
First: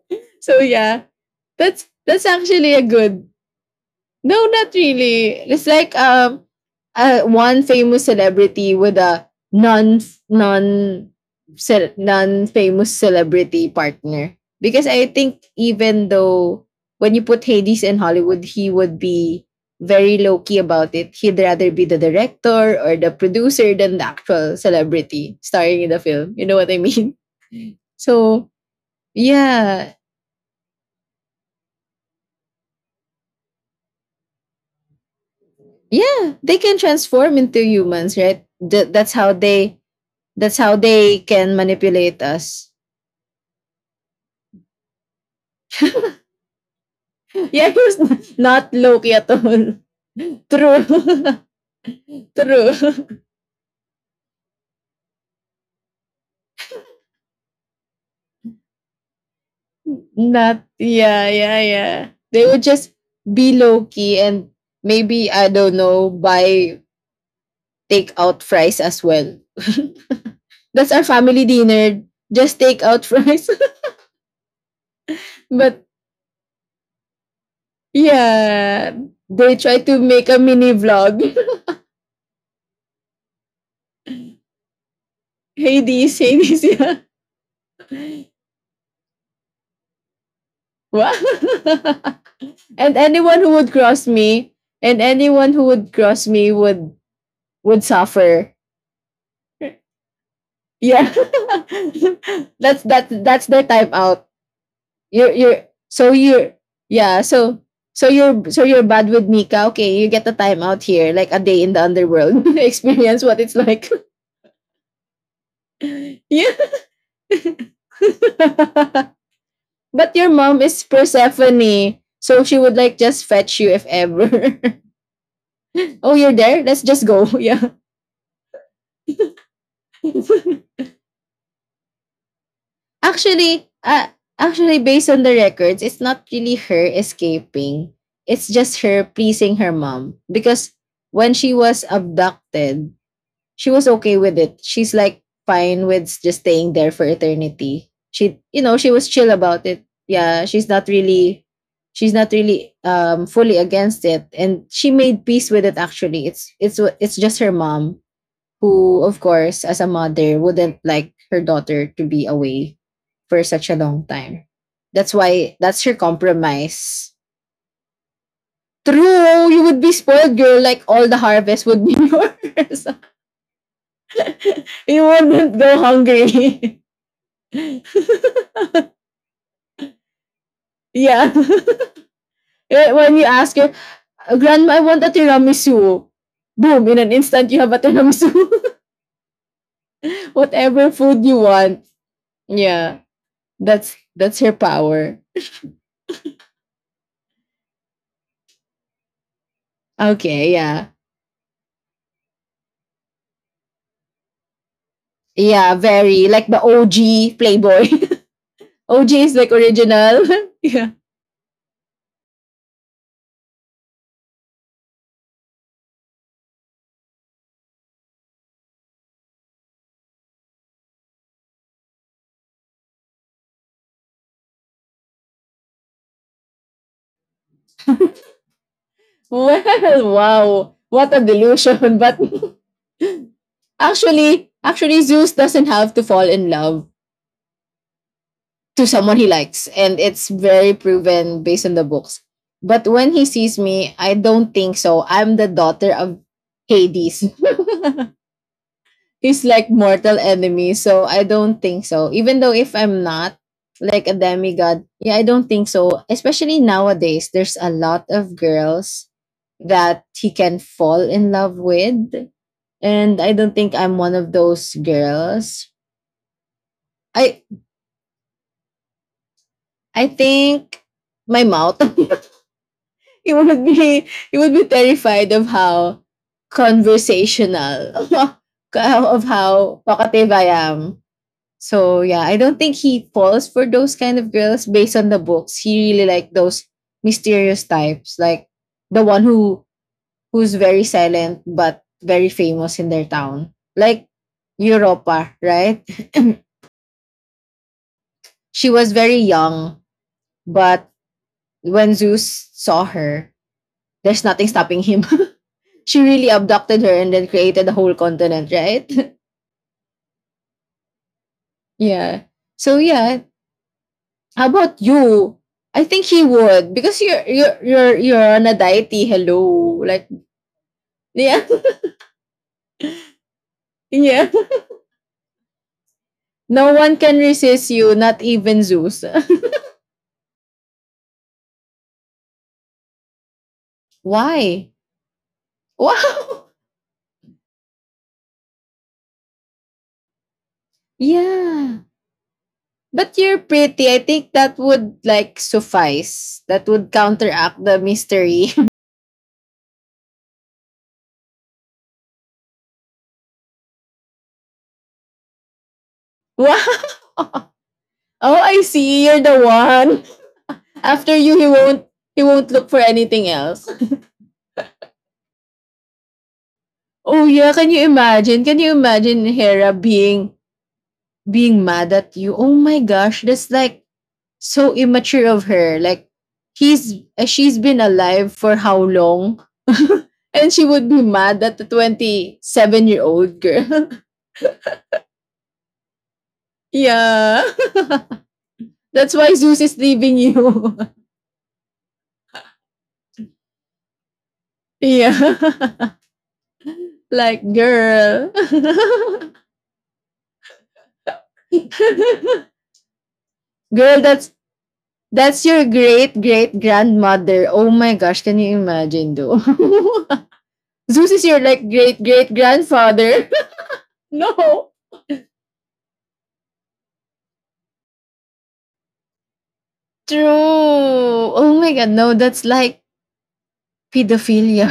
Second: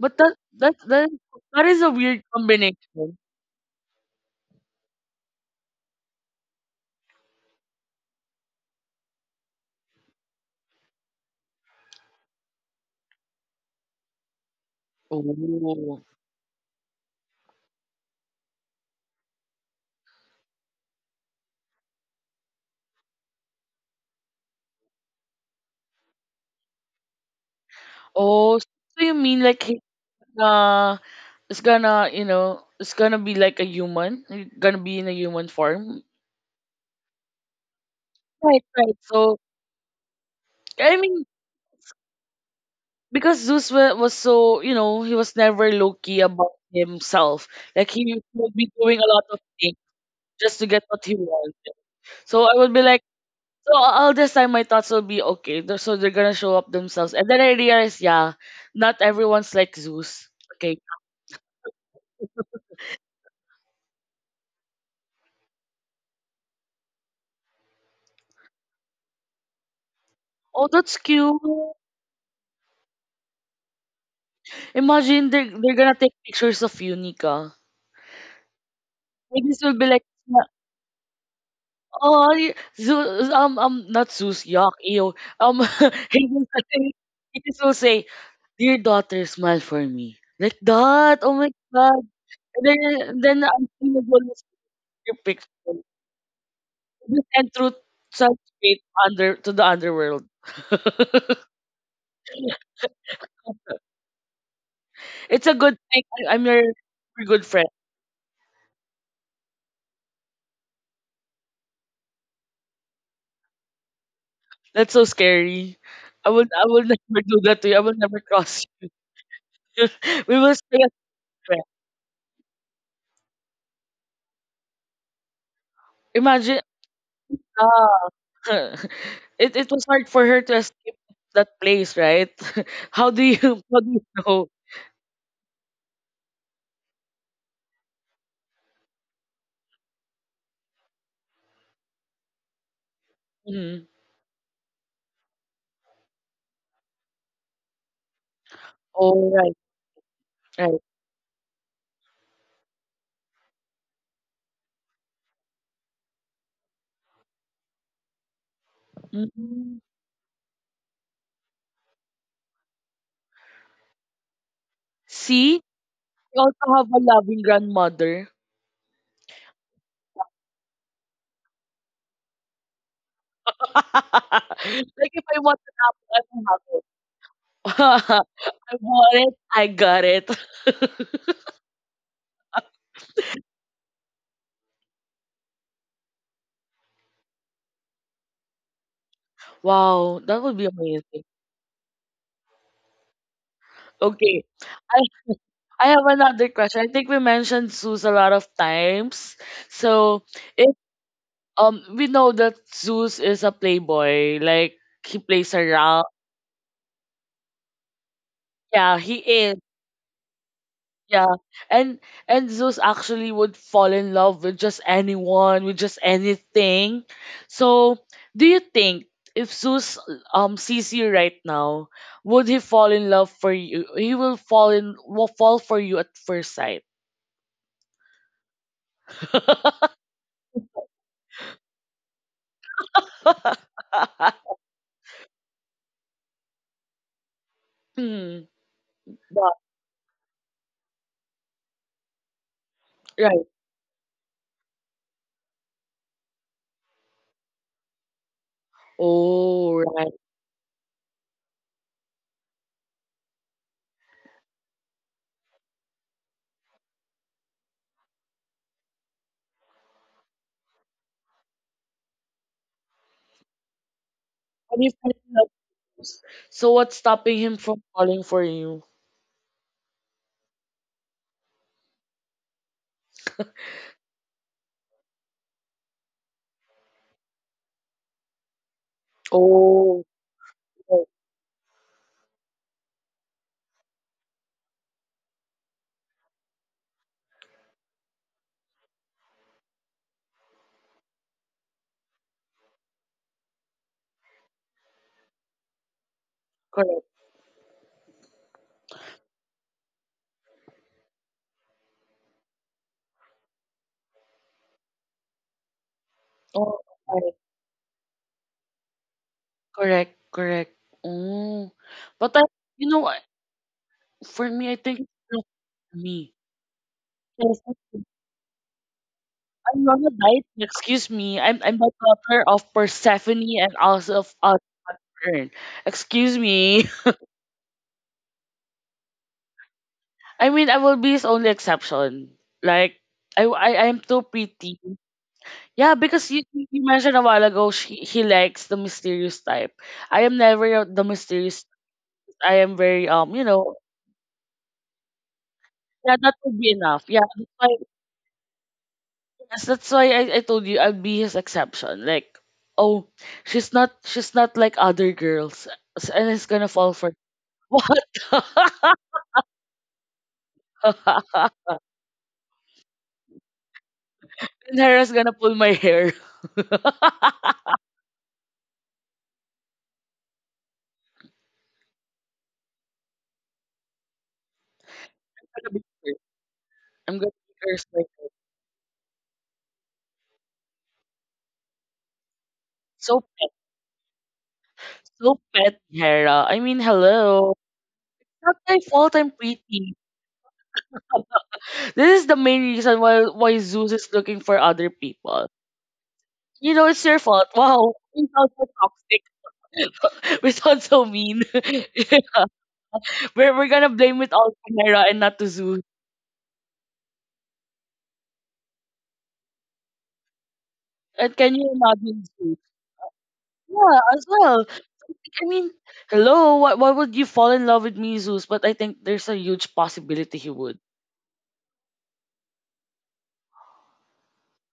A: But that
B: so
A: that
B: yeah,
A: that that is
B: that's
A: a weird
B: that's actually a
A: combination.
B: good, no, not really. It's like one famous celebrity with a non non non famous celebrity partner. Because I think
A: Oh.
B: even though when you put Hades in Hollywood, he would be very low key about it. He'd rather be the director or the producer than the actual celebrity starring in the film. You know what I mean? So
A: Oh, so you mean like he's
B: yeah,
A: gonna it's gonna, you know, it's gonna be like a human, it's gonna be in a human form.
B: yeah, they can transform into humans, right?
A: Right, right.
B: That's how
A: So
B: they, that's how
A: I
B: they
A: mean,
B: can manipulate us.
A: because Zeus wa- was so, you know, he was never low key about himself.
B: Yeah, he
A: Like he
B: was
A: would be
B: not
A: doing a
B: Loki
A: lot
B: at
A: of things
B: all.
A: just to get what he
B: True.
A: wanted. So I would be like
B: True.
A: so all this time my thoughts will be okay. they're- So they're gonna show up themselves, and then I realized, yeah, not everyone's like Zeus.
B: Not,
A: Okay.
B: yeah, yeah, yeah. They would just be Loki and maybe, I don't know, buy take out fries as well.
A: Oh,
B: That's
A: that's
B: our family
A: cute.
B: dinner. Just take out fries.
A: Imagine they're
B: But
A: gonna take pictures of you, Nika.
B: yeah,
A: Like,
B: they
A: this will
B: try
A: be
B: to
A: like,
B: make a
A: yeah,
B: mini vlog.
A: oh, y- Zeus, not Zeus, yuck, ew. Um,
B: Hades,
A: Hades will
B: Hades,
A: say,
B: yeah.
A: Hades will say, dear daughter, smile for me. Like
B: Wow.
A: that. Oh my god. And then,
B: And
A: and
B: anyone
A: then
B: who
A: I'm
B: would
A: seeing
B: cross me, and
A: your picture.
B: anyone who would cross me
A: And through
B: would
A: such
B: suffer.
A: fate under to the underworld.
B: Yeah. That's their time out.
A: It's a
B: You're
A: good thing.
B: so you're yeah,
A: Your good
B: so
A: friend.
B: so you're bad with Nika. Okay, you get a time out here, like a day in the underworld. Experience what it's like.
A: That's so scary.
B: Yeah.
A: I will never do that to you. I will never cross you.
B: But your
A: We will
B: mom
A: stay
B: is
A: as friends.
B: Persephone, so she would like just fetch you if ever. Oh, you're
A: Imagine
B: there? Let's just go. Yeah.
A: ah it was hard for her to escape that place, right? how do you
B: Actually,
A: how do you
B: uh,
A: know?
B: actually based on the records, it's not really her escaping. It's just her pleasing her mom because when she was abducted, she
A: Mhm.
B: was okay with it. She's like fine with just staying there for eternity. She was chill
A: Oh right,
B: about it. Yeah, she's
A: right.
B: not really she's not really um fully against it, and she made peace with it actually. It's just her mom who, of course,
A: Mhm.
B: as a mother, wouldn't like her daughter to be away for such a long time. That's
A: See?
B: why
A: You
B: that's her
A: also have a
B: compromise.
A: loving grandmother.
B: True, you would be spoiled, girl. Like all the harvest would be yours. You
A: Like if I want
B: wouldn't
A: an
B: go
A: apple, I
B: hungry.
A: will have it. I want it, I got it.
B: Yeah. When you ask her, Grandma, I want a tiramisu. Boom, in an instant you have a tiramisu.
A: Wow, that would be
B: Whatever food
A: amazing.
B: you want. Yeah. That's
A: Okay.
B: her
A: I
B: power.
A: I have another question. I think we mentioned zoos a lot of times. So
B: Okay,
A: if
B: yeah.
A: we know that Zeus is a playboy, like he plays
B: Yeah,
A: around.
B: very like the OG Playboy.
A: Yeah, he
B: OG is like
A: is.
B: original. Yeah.
A: Yeah, and and Zeus actually would fall in love with just anyone, with just anything. So, do you think if Zeus sees you right now, would he fall in love for you? He will fall in will fall for you at first sight.
B: Well, wow. What a delusion. But actually, actually Zeus doesn't have to fall in love
A: Hmm.
B: to someone he
A: but-
B: likes, and it's very proven based on the books. But when he
A: Right.
B: sees me, I don't think so. I'm the daughter of Hades. He's like
A: Oh, right.
B: mortal enemy. So I don't think so. Even though if I'm not like a demigod, yeah, I don't think so. Especially nowadays, there's a lot of girls that he can fall in love with, and I don't think I'm one of those
A: And if he loves,
B: girls.
A: so what's
B: I
A: stopping him from falling for you?
B: I think my mouth. it would be it would be terrified of how conversational, of how
A: Oh,
B: talkative I am.
A: correct.
B: So yeah, I don't think he falls for those kind of girls based on the books. He really like those mysterious types, like the one who's very silent but very famous in their town. Like Europa, right?
A: Correct.
B: She was very young, but when Zeus saw her, there's nothing stopping him. She really
A: Oh,
B: abducted her and then
A: right.
B: created a whole continent, right?
A: Correct, correct. Oh,
B: Yeah.
A: but I,
B: So
A: you know,
B: yeah.
A: I-
B: How
A: for me, I
B: about
A: think it's
B: you?
A: not
B: I
A: for
B: think he
A: me.
B: would because you're you're
A: Yes,
B: you're
A: I
B: you're on a deity. Hello,
A: am on
B: like
A: a diet. Excuse me,
B: yeah,
A: I'm the daughter of Persephone and also
B: yeah.
A: of Saturn. Excuse
B: No
A: me.
B: one can resist you, not even Zeus.
A: I mean, I will be his only exception. Like, I am too
B: Why?
A: pretty. Yeah, because
B: Wow.
A: you mentioned a while ago, she he likes the mysterious type. I am never the mysterious.
B: Yeah.
A: I am very
B: But you're
A: you know,
B: pretty. I think that would like
A: yeah, that
B: suffice.
A: would be
B: That would
A: enough. Yeah,
B: counteract the mystery.
A: yes, that's why I told you I'll be his exception. Like, oh, she's not like other girls, S- and he's
B: Wow.
A: gonna fall for
B: Oh,
A: what?
B: I see. You're the one. After you, he won't look for anything else.
A: And Hera's gonna pull my hair.
B: Oh
A: I'm
B: yeah, can you imagine? Can you imagine Hera being mad at you. Oh my gosh, that's like so immature of
A: gonna be
B: her.
A: her.
B: Like he's
A: I'm gonna be
B: she's
A: her. It's
B: been
A: like,
B: alive for how long? And she would be mad at the 27-year-old year
A: so
B: old
A: pet,
B: girl.
A: so pet, Hera. I mean, hello.
B: Yeah.
A: Not my
B: That's
A: fault. I'm
B: why Zeus is
A: pretty.
B: leaving you.
A: This is the main reason why Zeus is looking for other people.
B: Yeah.
A: You know, it's your
B: Like
A: fault. Wow, we
B: girl.
A: sound so toxic. We sound so mean. We're gonna
B: Girl,
A: blame it
B: that's
A: all to Panera and not to
B: that's your
A: Zeus.
B: great great grandmother. Oh my gosh, can you imagine though? Zeus is
A: And
B: your
A: can you
B: like great
A: imagine
B: great
A: Zeus?
B: grandfather.
A: Yeah, as well.
B: No.
A: I mean, Hello, why would you fall in love with me, Zeus? But I think there's a huge
B: True.
A: possibility he would.
B: Oh my god, no, that's like pedophilia.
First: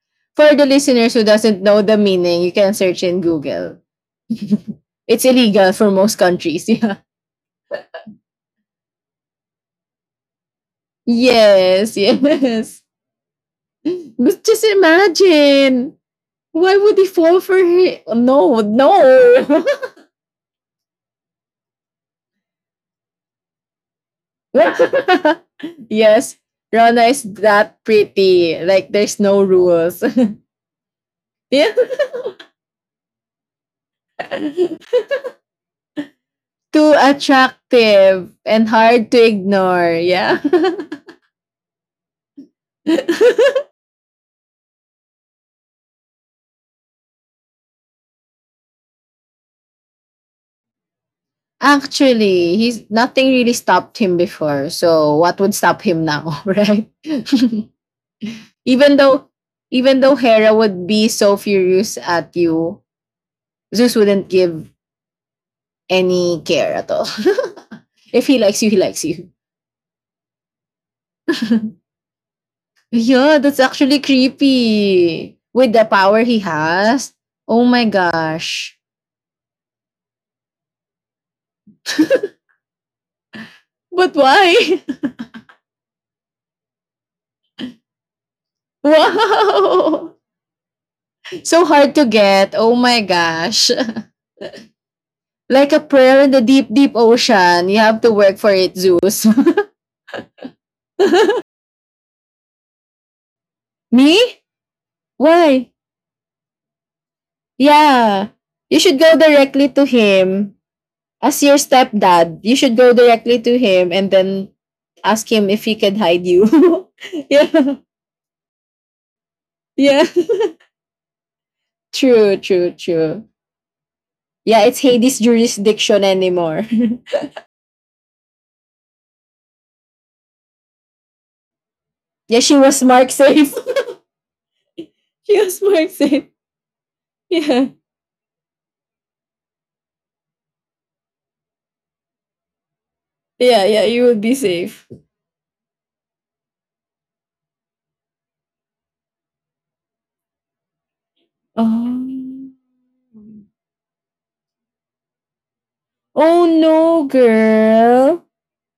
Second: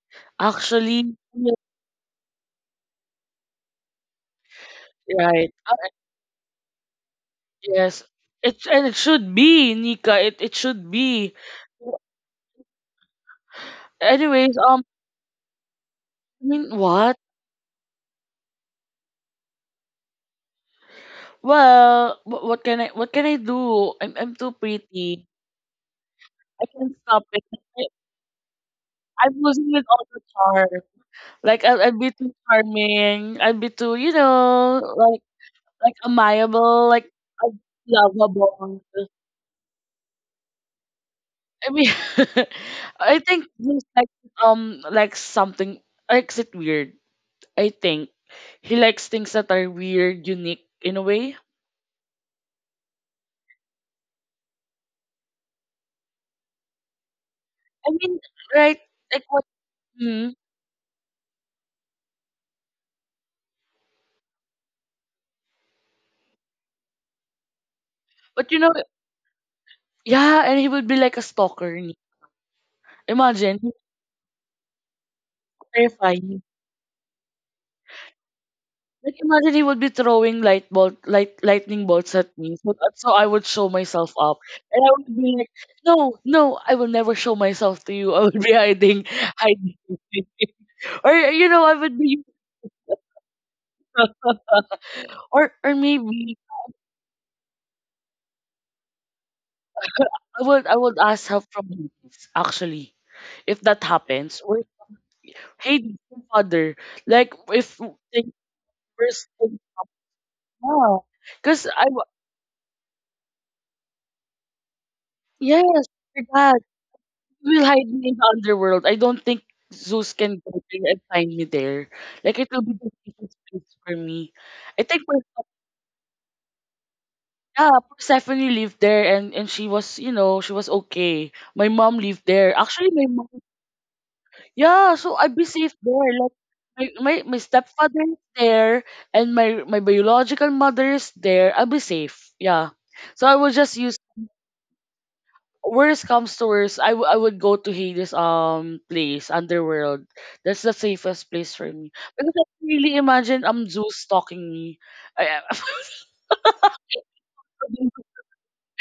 B: For the listeners
A: Actually,
B: who
A: yes,
B: doesn't know the meaning, you can search in Google. It's
A: right.
B: illegal for most countries.
A: Yes. And it should be, Nika. It should be.
B: Yeah. Yes, yes. But
A: Anyways,
B: just imagine. Why would he
A: what?
B: fall for him? No, no.
A: Well, what can I do? I'm too pretty.
B: Yes,
A: I can't
B: Rana is
A: stop it. I,
B: that pretty. Like there's
A: I'm
B: no
A: losing it
B: rules.
A: all the charm. Like
B: Yeah.
A: I'll be too charming. I would be too, like amiable,
B: Too
A: like uh,
B: attractive and
A: lovable.
B: hard to ignore. Yeah.
A: I mean, I think he's like something likes it weird. I think he likes things that are weird, unique in a way.
B: Actually, he's nothing really stopped him before. So what would stop him now, right?
A: I mean, right?
B: even
A: Like
B: though
A: what?
B: even though
A: Mm,
B: Hera would be so furious at you, Zeus wouldn't give any care at all. If he
A: but
B: likes
A: you
B: you, he
A: know,
B: likes you.
A: yeah, and he would be like a stalker.
B: Yeah,
A: Imagine,
B: that's
A: he's
B: actually creepy. With the power
A: terrifying.
B: he has. Oh my gosh.
A: Like imagine he would be throwing lightning bolts at me, so so I would show myself
B: But
A: up, and
B: why?
A: I would be like, "No, no, I will never show myself to you. I would be hiding, hiding."
B: Wow!
A: Or you know,
B: So
A: I
B: hard
A: would
B: to
A: be,
B: get. Oh my gosh. Like
A: or
B: a pearl in
A: maybe
B: the deep, deep ocean. You have to work for it, Zeus.
A: I would ask help from Hades. Actually, if that happens,
B: Me?
A: or
B: Why?
A: Hades, your father, like if
B: Yeah.
A: things
B: You should go
A: first,
B: directly to him.
A: yeah,
B: As your
A: because I wa-
B: stepdad, you should go directly to him and then ask him if he
A: yes,
B: can
A: your
B: hide you.
A: dad will
B: Yeah.
A: hide me in the underworld. I don't think
B: Yeah.
A: Zeus can go there and find me there. Like
B: True,
A: it will
B: true,
A: be the
B: true.
A: safest place for me.
B: Yeah, it's
A: I think
B: Hades'
A: Perse-
B: jurisdiction anymore.
A: yeah, Persephone lived there and she was you know she was okay. My mom lived
B: Yeah, she
A: there.
B: was
A: Actually, my
B: mark
A: mom
B: safe.
A: yeah. So I'd
B: She
A: be
B: was
A: safe
B: mark
A: there.
B: safe.
A: Like my
B: Yeah.
A: stepfather is there and my biological mother is there. I'll be safe. Yeah. So I will
B: Yeah,
A: just
B: yeah,
A: use
B: you would be safe.
A: worst comes to worst, I would go to Hades place, underworld. That's the safest place for me. Because I
B: Oh.
A: can really imagine Zeus stalking me. I,
B: Oh no, girl.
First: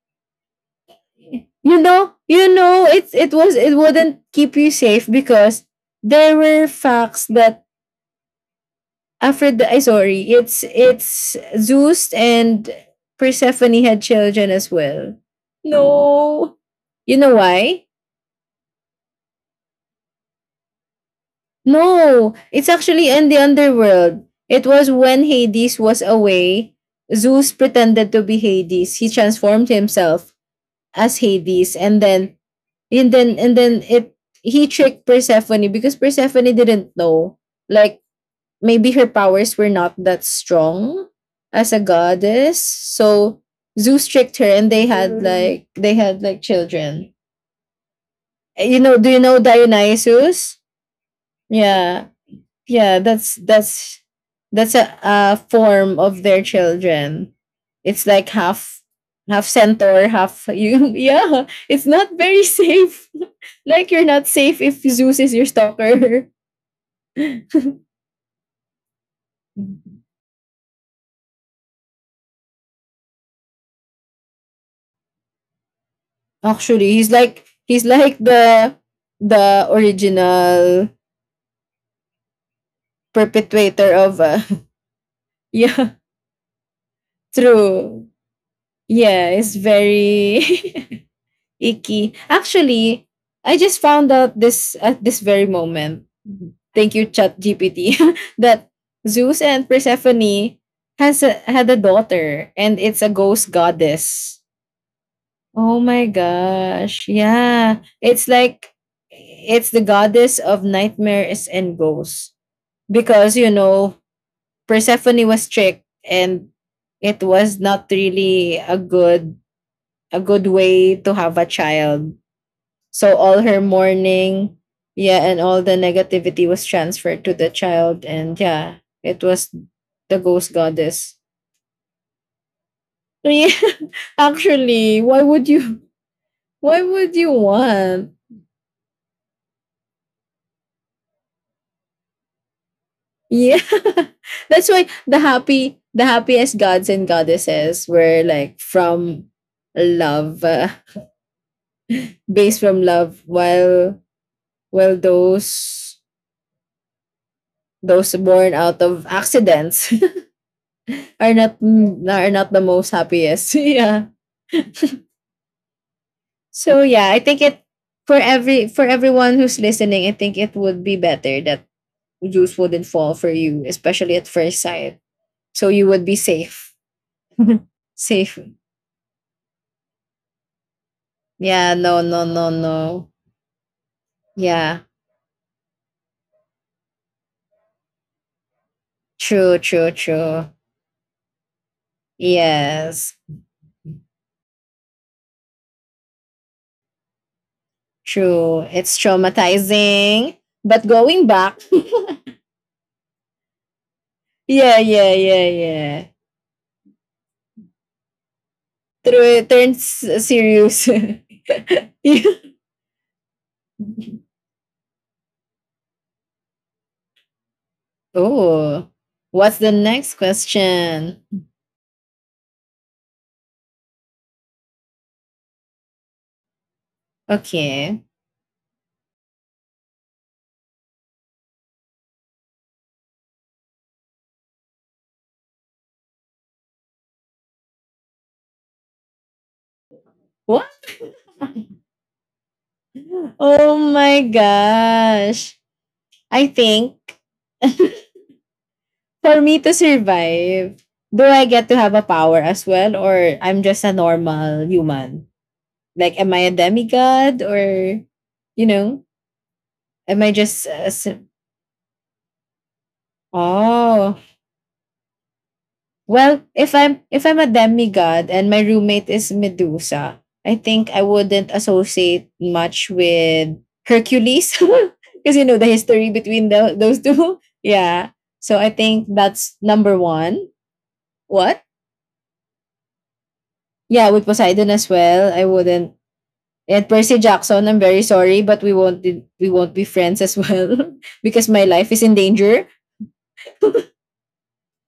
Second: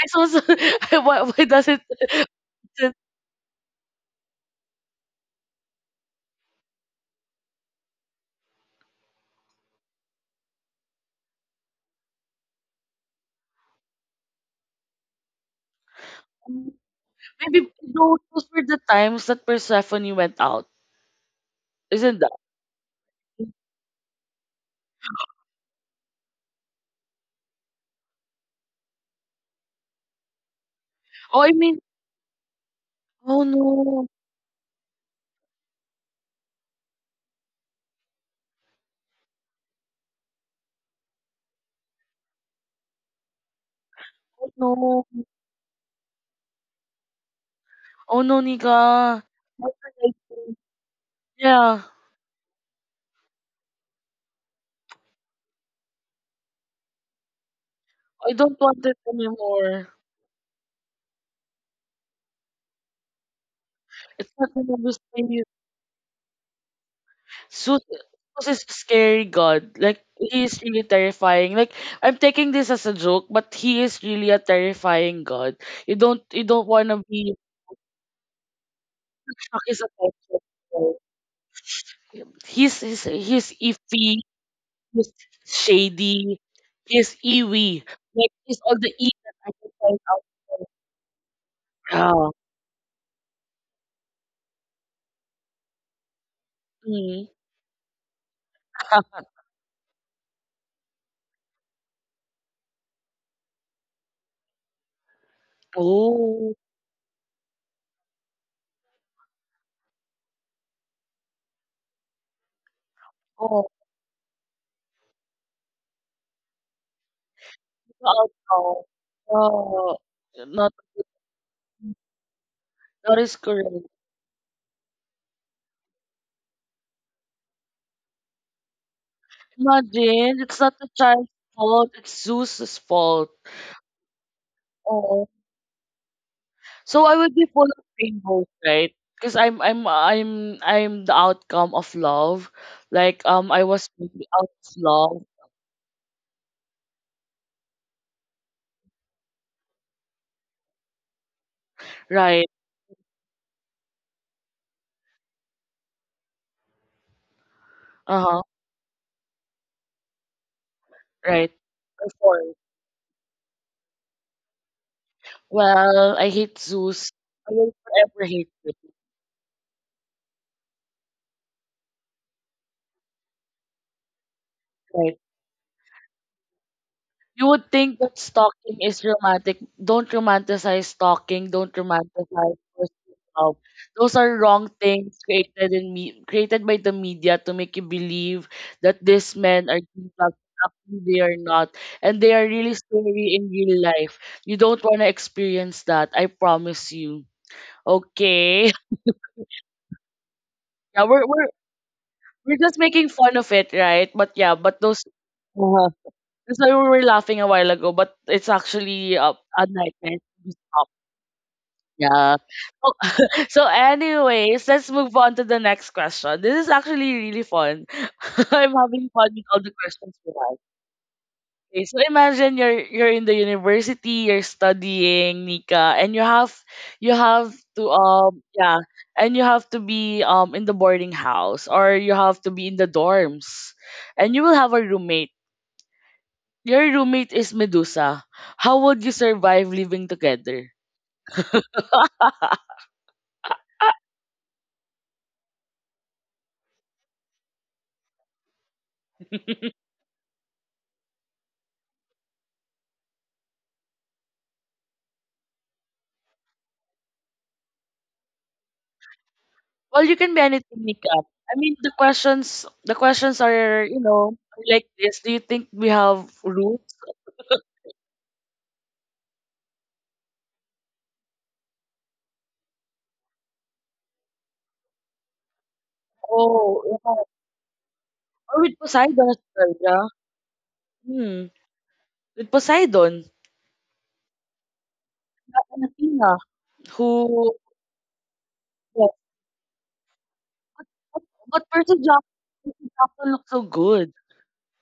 A: it's also why does it does it-
B: It's it was it wouldn't keep you safe because there were facts that Aphrodite, I sorry, it's Zeus and Persephone had children as well. No. You know
A: maybe
B: why?
A: those were the times that Persephone went out, isn't that?
B: No, it's actually in the underworld. It was when Hades was away. Zeus pretended to be Hades. He transformed himself as
A: Oh, I
B: Hades,
A: mean,
B: and then
A: oh no,
B: it he tricked Persephone because Persephone didn't know. Like maybe her powers were not that strong as a goddess. So Zeus tricked her,
A: oh
B: and they
A: no,
B: had Mm. like they had like children.
A: oh no,
B: You know? Do
A: Nika.
B: you know
A: What did I do?
B: Dionysus?
A: Yeah,
B: Yeah. Yeah, that's a form of their children. It's like
A: I don't
B: half
A: want it
B: half
A: anymore.
B: centaur half you. Yeah, it's not very safe. Like you're not
A: It's not
B: safe
A: gonna
B: if Zeus is
A: be
B: your stalker.
A: Zeus. Zeus is a scary god. Like he is really terrifying. Like I'm taking this as a joke, but he is really a terrifying god. You don't want
B: Actually,
A: to
B: he's
A: be
B: like he's like
A: suck
B: the
A: his attention.
B: original
A: He's
B: perpetrator
A: iffy.
B: of
A: He's
B: yeah,
A: shady. He's ewy.
B: true.
A: Like he's all the e
B: Yeah,
A: that I
B: it's
A: can find out.
B: very icky.
A: Yeah.
B: Actually, I just found out this at this very moment. Thank you,
A: Mm.
B: Chat GPT, that Zeus and Persephone has a, had a daughter, and it's a ghost goddess. Oh my
A: Oh,
B: gosh! Yeah, it's like it's the goddess of nightmares and ghosts because you
A: oh,
B: know Persephone was tricked, and it was not
A: no,
B: really
A: no,
B: a good
A: no, not,
B: way to have a child, so
A: that is
B: all her
A: correct.
B: mourning, yeah, and all the negativity was transferred to the child, and yeah, it was the
A: Imagine,
B: ghost
A: it's not the
B: goddess.
A: child's fault, it's Zeus's fault.
B: Yeah, actually, why
A: Oh,
B: would you? Why
A: so
B: would
A: I
B: you
A: would be full of
B: want?
A: rainbows, right? Because I'm the outcome of love. Like
B: Yeah,
A: I was maybe out
B: that's
A: of
B: why the
A: love.
B: happy, the happiest gods and goddesses were like from love,
A: Right.
B: based from love, while while those those
A: Uh-huh.
B: born out of accidents are
A: Right.
B: not
A: Before.
B: the most happiest. Yeah.
A: Well, I hate
B: So yeah,
A: Zeus.
B: I think
A: I
B: it
A: will
B: for
A: forever hate
B: every
A: him.
B: for everyone who's listening, I think it would be better that juice wouldn't fall for you, especially at first sight.
A: Right?
B: So you would be safe.
A: You would think that
B: Safe.
A: stalking is romantic. Don't romanticize stalking.
B: Yeah,
A: Don't
B: no, no, no,
A: romanticize
B: no.
A: pursuit love. Those are wrong
B: Yeah.
A: things created in me created by the media to make you believe that these
B: True,
A: men are
B: true,
A: doing
B: true.
A: something actually they are not, and they are really
B: Yes.
A: scary in real life. You don't want to experience that. I promise you.
B: True.
A: Okay.
B: It's traumatizing. But
A: Yeah,
B: going back,
A: we're just making fun of it, right? But yeah,
B: yeah,
A: but those
B: yeah, yeah,
A: uh-huh.
B: yeah.
A: That's why we were laughing a while ago, but it's actually
B: Through it
A: a
B: turns
A: nightmare to
B: serious.
A: stop.
B: Yeah.
A: Yeah. So, so, anyways, let's move on to the next question. This is actually really fun. I'm
B: Oh.
A: having fun with
B: What's
A: all
B: the
A: the
B: next
A: questions we have.
B: question?
A: Okay, so imagine you're in the university, you're studying, Nika, and you have to
B: Okay.
A: yeah, and you have to be in the boarding house or you have to be in the dorms, and you will have a roommate. Your roommate is Medusa. How would you survive living
B: What?
A: together?
B: Oh my gosh. I think for me to survive, do I get to have a power as well or I'm just a normal human? Like am I a demigod or you know,
A: Well,
B: am
A: you
B: I
A: can be
B: just a,
A: anything,
B: s-
A: Nika. I mean, the questions are, you
B: oh.
A: know, like this. Do you think we have
B: Well, if I'm
A: roots?
B: if I'm a demigod and my roommate is Medusa, I think I wouldn't associate much with Hercules because you know the history between the,
A: Oh,
B: those
A: yeah.
B: two. Yeah. So
A: Or
B: I
A: with
B: think
A: Poseidon as
B: that's
A: well,
B: number
A: yeah.
B: one.
A: Hmm.
B: What?
A: With Poseidon
B: Yeah, with Poseidon as well. I
A: and
B: wouldn't
A: Athena,
B: and Percy
A: who,
B: Jackson, I'm very sorry, but we won't
A: yeah.
B: we won't be friends as well.
A: But,
B: Because my
A: but
B: life is in danger.
A: Percy Jackson looks so good.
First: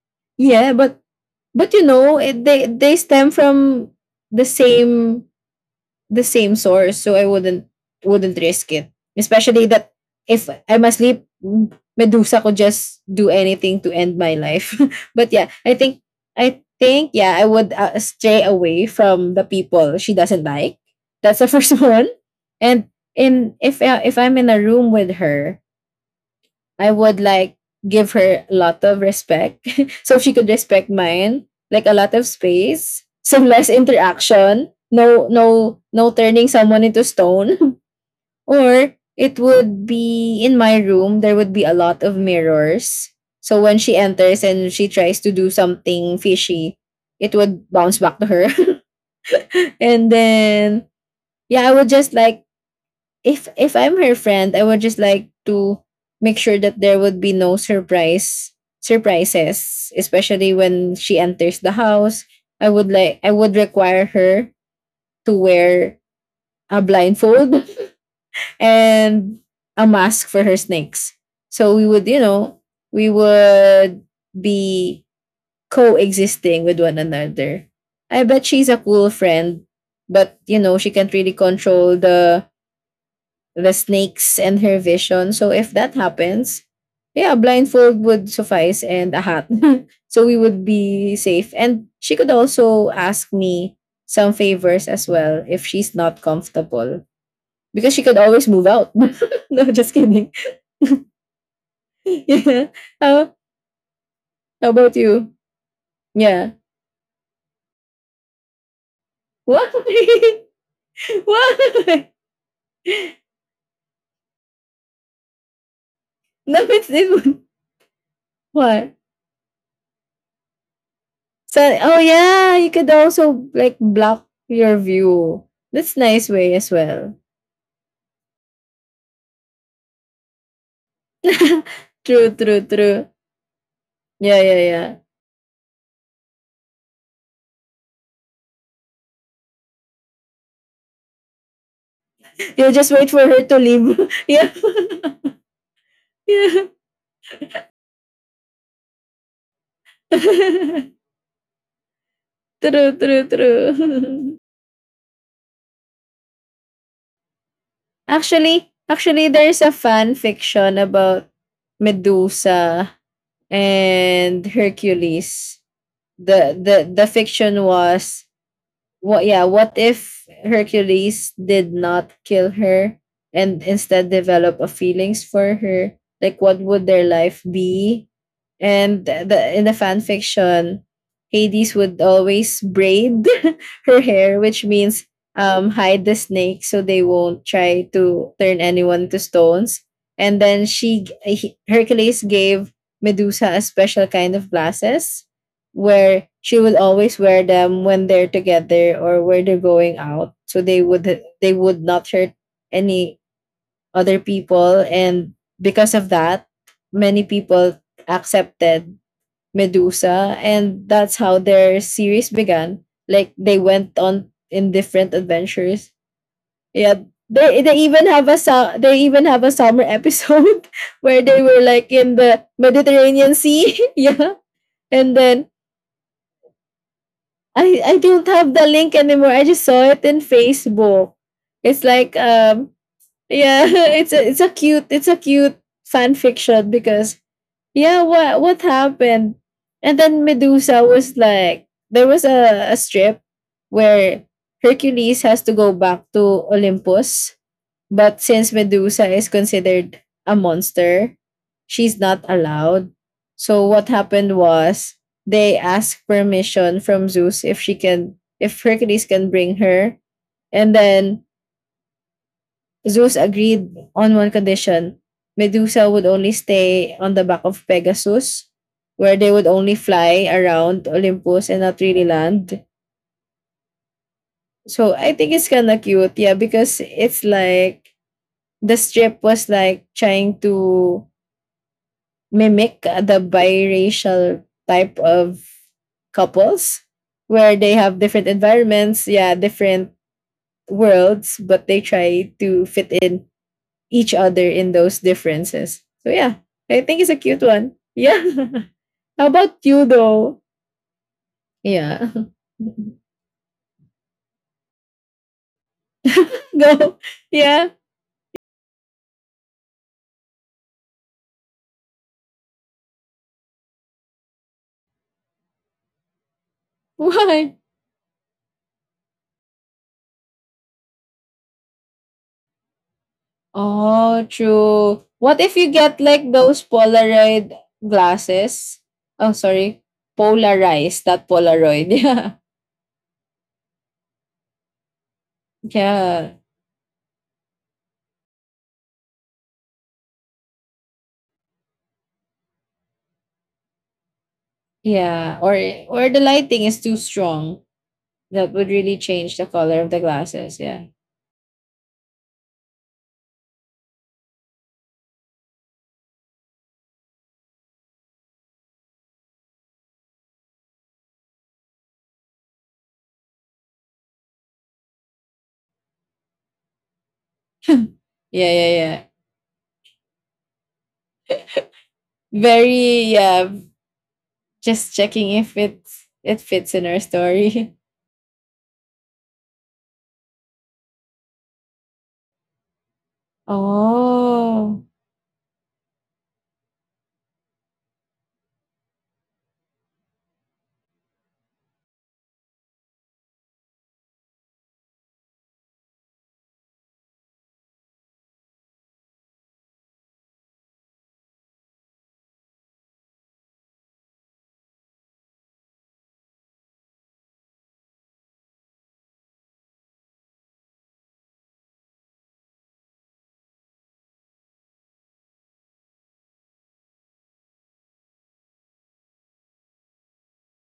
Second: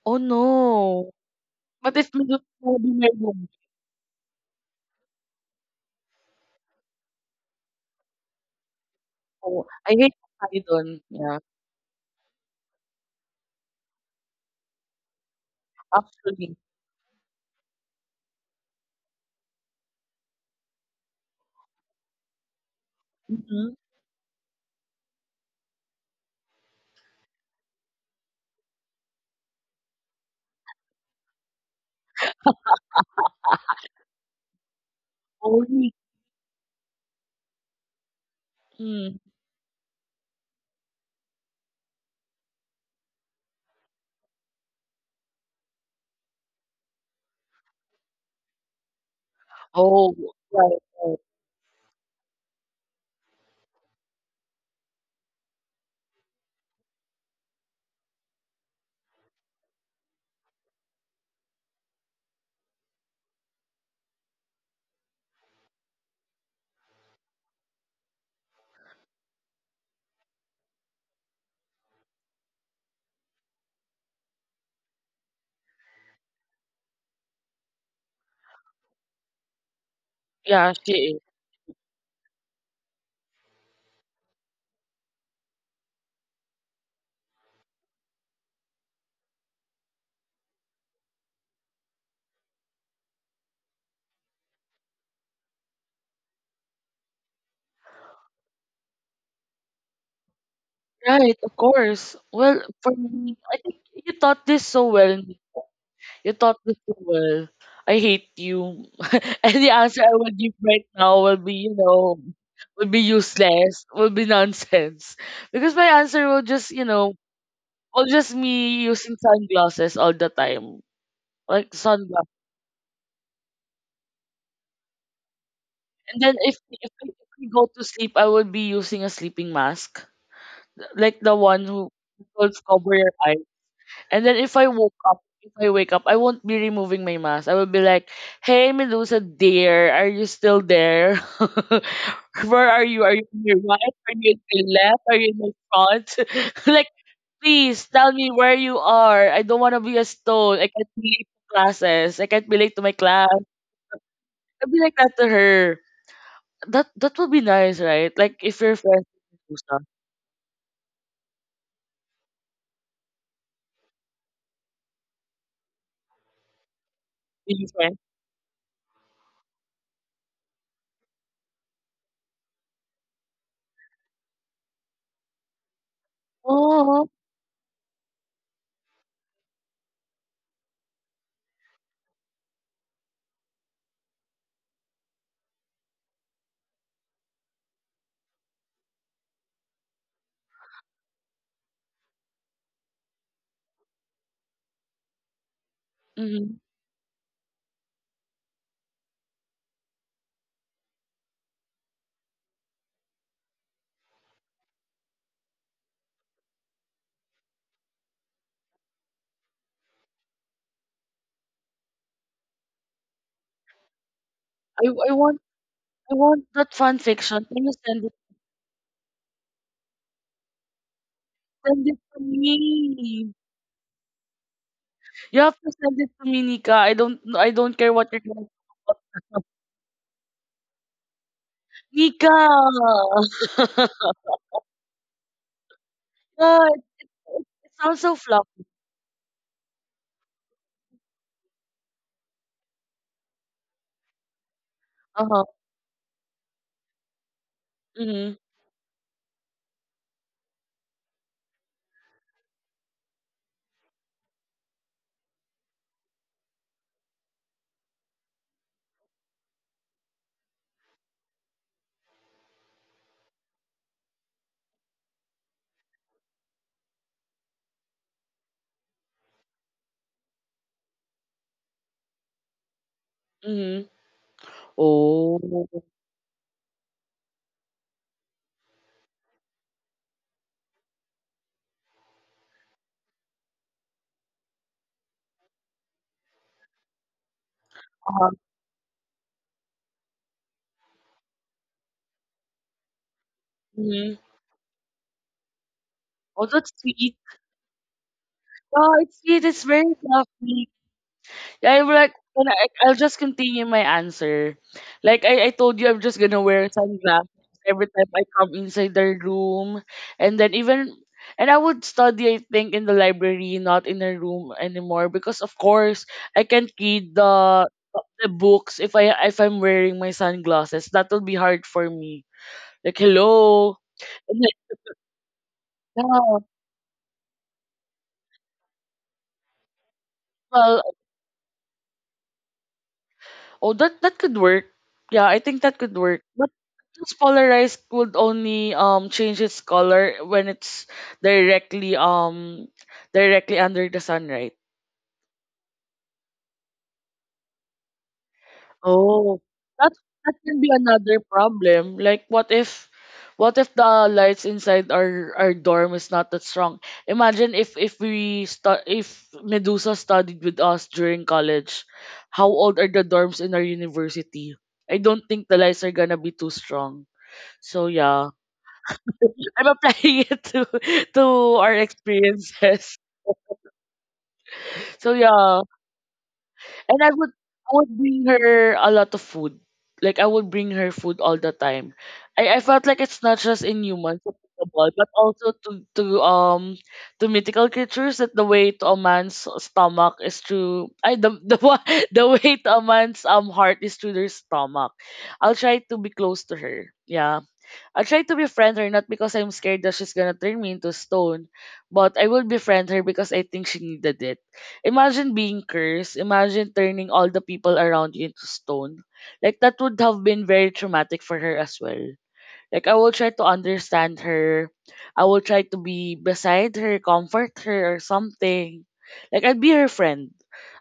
A: Oh
B: Yeah,
A: no.
B: but you
A: But if
B: know,
A: Medusa
B: it,
A: will be
B: they
A: my
B: stem
A: roommate,
B: from the same the same source, so I wouldn't risk it.
A: oh,
B: Especially that
A: I hate
B: if I'm
A: Poseidon.
B: asleep,
A: Yeah,
B: Medusa could just do anything to end my life. But yeah, I think
A: actually.
B: I think yeah, I would stray away from the people she doesn't like. That's the first one. And in
A: Mm-hmm.
B: if I'm in a room with her, I would like give her a lot of respect. So if she could respect mine, like a lot of space, some less interaction, no no turning someone into stone. Or
A: Mm.
B: it would be in my room, there would be a lot of mirrors. So when she enters and she tries to do something fishy, it would bounce back to her. And
A: Oh, right,
B: then
A: right.
B: yeah, I would just like if I'm her friend, I would just like to make sure that there would be no surprises, especially when she enters the house. I would require her to wear a blindfold and a mask for her snakes. So we would, you know, we would be coexisting with one another. I bet she's a cool friend, but you
A: Yeah,
B: know, she
A: she
B: can't
A: is.
B: really control the snakes and her vision. So if that happens, yeah, a blindfold would suffice and a hat. So we would be safe. And she could also ask me some favors as well if she's not comfortable. Because she could always move out. No, just kidding.
A: Right, of course. Well,
B: Yeah.
A: for
B: How,
A: me, I think you taught this
B: how
A: so
B: about
A: well.
B: you?
A: Nick. You
B: Yeah.
A: taught this so well. I hate you. And the
B: Why?
A: answer I will give right now will be, you
B: Why?
A: know, will be useless, will be nonsense. Because my answer will
B: No,
A: just, you
B: it's it
A: know,
B: would
A: will just me
B: what?
A: using sunglasses all the time.
B: So
A: Like
B: oh
A: sunglasses.
B: yeah, you could also like block your view. That's
A: And
B: nice
A: then
B: way as
A: if
B: well.
A: we go to sleep, I will be using a sleeping mask. Like the one who
B: True,
A: will
B: true,
A: cover
B: true.
A: your eyes. And then
B: Yeah, yeah, yeah.
A: if I wake up, I won't be removing my mask. I will be like, "Hey, Medusa dear, are you still there? Where
B: You
A: are
B: just
A: you?
B: wait
A: Are
B: for
A: you in
B: her
A: your
B: to
A: right?
B: leave.
A: Are you in
B: yeah.
A: your left? Are you in the front?
B: yeah.
A: Like, please tell me where you are. I don't want to be a stone. I can't be late to classes. I can't be late to my
B: true, true,
A: class.
B: true.
A: I'll be like that to her. That would be nice, right? Like if
B: Actually,
A: you're friends
B: actually
A: with
B: there's a
A: Medusa,
B: fan fiction about Medusa and Hercules. The fiction
A: being friends.
B: was what? Yeah. What if Hercules did not kill her and instead develop a feelings for her? Like, what would their
A: Oh,
B: life be? And the in the fan fiction, Hades would always braid her hair, which means hide the snake so they won't try to turn anyone to stones. And then Hercules gave Medusa a special kind of glasses where
A: mhm.
B: she would always wear them when they're together or where they're going out so they would not hurt any other people, and because of that many people accepted Medusa, and that's how their series began. Like they went on in
A: I
B: different
A: I want
B: adventures.
A: I want that fan
B: Yeah,
A: fiction.
B: they
A: Can you
B: they even
A: send
B: have a they even have a summer episode where they were
A: send
B: like
A: it
B: in
A: to
B: the
A: me.
B: Mediterranean Sea. Yeah, and
A: You
B: then
A: have to send it to me, Nika. I don't
B: I
A: care
B: I
A: what you're
B: don't
A: gonna
B: have the link
A: talk
B: anymore.
A: about.
B: I just saw it in Facebook. It's like
A: Nika.
B: yeah, it's a cute, it's a cute fan fiction
A: God,
B: because
A: it it
B: yeah,
A: sounds so
B: what
A: fluffy.
B: happened? And then Medusa was like there was a strip where Hercules has
A: Uh-huh.
B: to go back to Olympus, but
A: Mm-hmm.
B: since Medusa is considered a monster, she's not allowed. So what happened was they asked permission from Zeus if she can if Hercules can bring her. And then Zeus agreed on one condition. Medusa would only stay on the back of Pegasus, where they would only fly around Olympus and not really land.
A: Mm-hmm.
B: So I think
A: Oh.
B: it's kind of cute, yeah, because it's like the strip was like trying to mimic the biracial type of couples where they have different
A: Uh-huh.
B: environments, yeah, different worlds, but they try to fit in each
A: Mm-hmm.
B: other in those differences. So yeah,
A: Oh, that's
B: I think it's a
A: sweet.
B: cute one. Yeah.
A: Oh, it's
B: How
A: sweet.
B: about
A: It's
B: you
A: very
B: though?
A: fluffy. I'm like,
B: Yeah.
A: and I'll just continue my answer. Like I told you, I'm just gonna wear
B: Go.
A: sunglasses
B: Yeah.
A: every time I come inside their room, and then even and I would study, I think, in the library, not in a room anymore, because of course I can't read
B: Why?
A: the books if I if I'm wearing my sunglasses. That will be hard for me. Like hello,
B: Oh,
A: and like,
B: true. What if you get like
A: yeah,
B: those Polaroid glasses? Oh, sorry.
A: well,
B: Polarized, not Polaroid. Yeah.
A: oh, that could work. Yeah, I think that could work.
B: Yeah,
A: But it's polarized would only change its color when it's directly directly under the sun, right?
B: yeah. Or the lighting is too strong. That would really change
A: Oh,
B: the color of
A: that
B: the
A: that can
B: glasses.
A: be
B: Yeah,
A: another problem. Like, what if the lights inside our dorm is not that strong? Imagine if we if Medusa studied with us during college, how old are the dorms in our university? I don't think the lights are gonna be too strong. So yeah,
B: yeah, yeah, yeah.
A: I'm applying it to our experiences.
B: Very yeah. Just
A: So
B: checking if
A: yeah,
B: it fits in
A: and
B: our
A: I
B: story.
A: would bring her a lot of food. Like I would bring her food all the time. I felt like it's not just in humans
B: Oh,
A: applicable, but also to to mythical creatures that the way to a man's stomach is through I the the way to a man's heart is through their stomach. I'll try to be close to her. Yeah. I'll try to befriend her not because I'm scared that she's gonna turn me into stone, but I will befriend her because I think she needed it. Imagine being cursed. Imagine turning all the people around you into stone. Like that would have been very traumatic for her as well. Like I will try to understand her. I will try to be beside her, comfort her or something. Like I'll be her friend.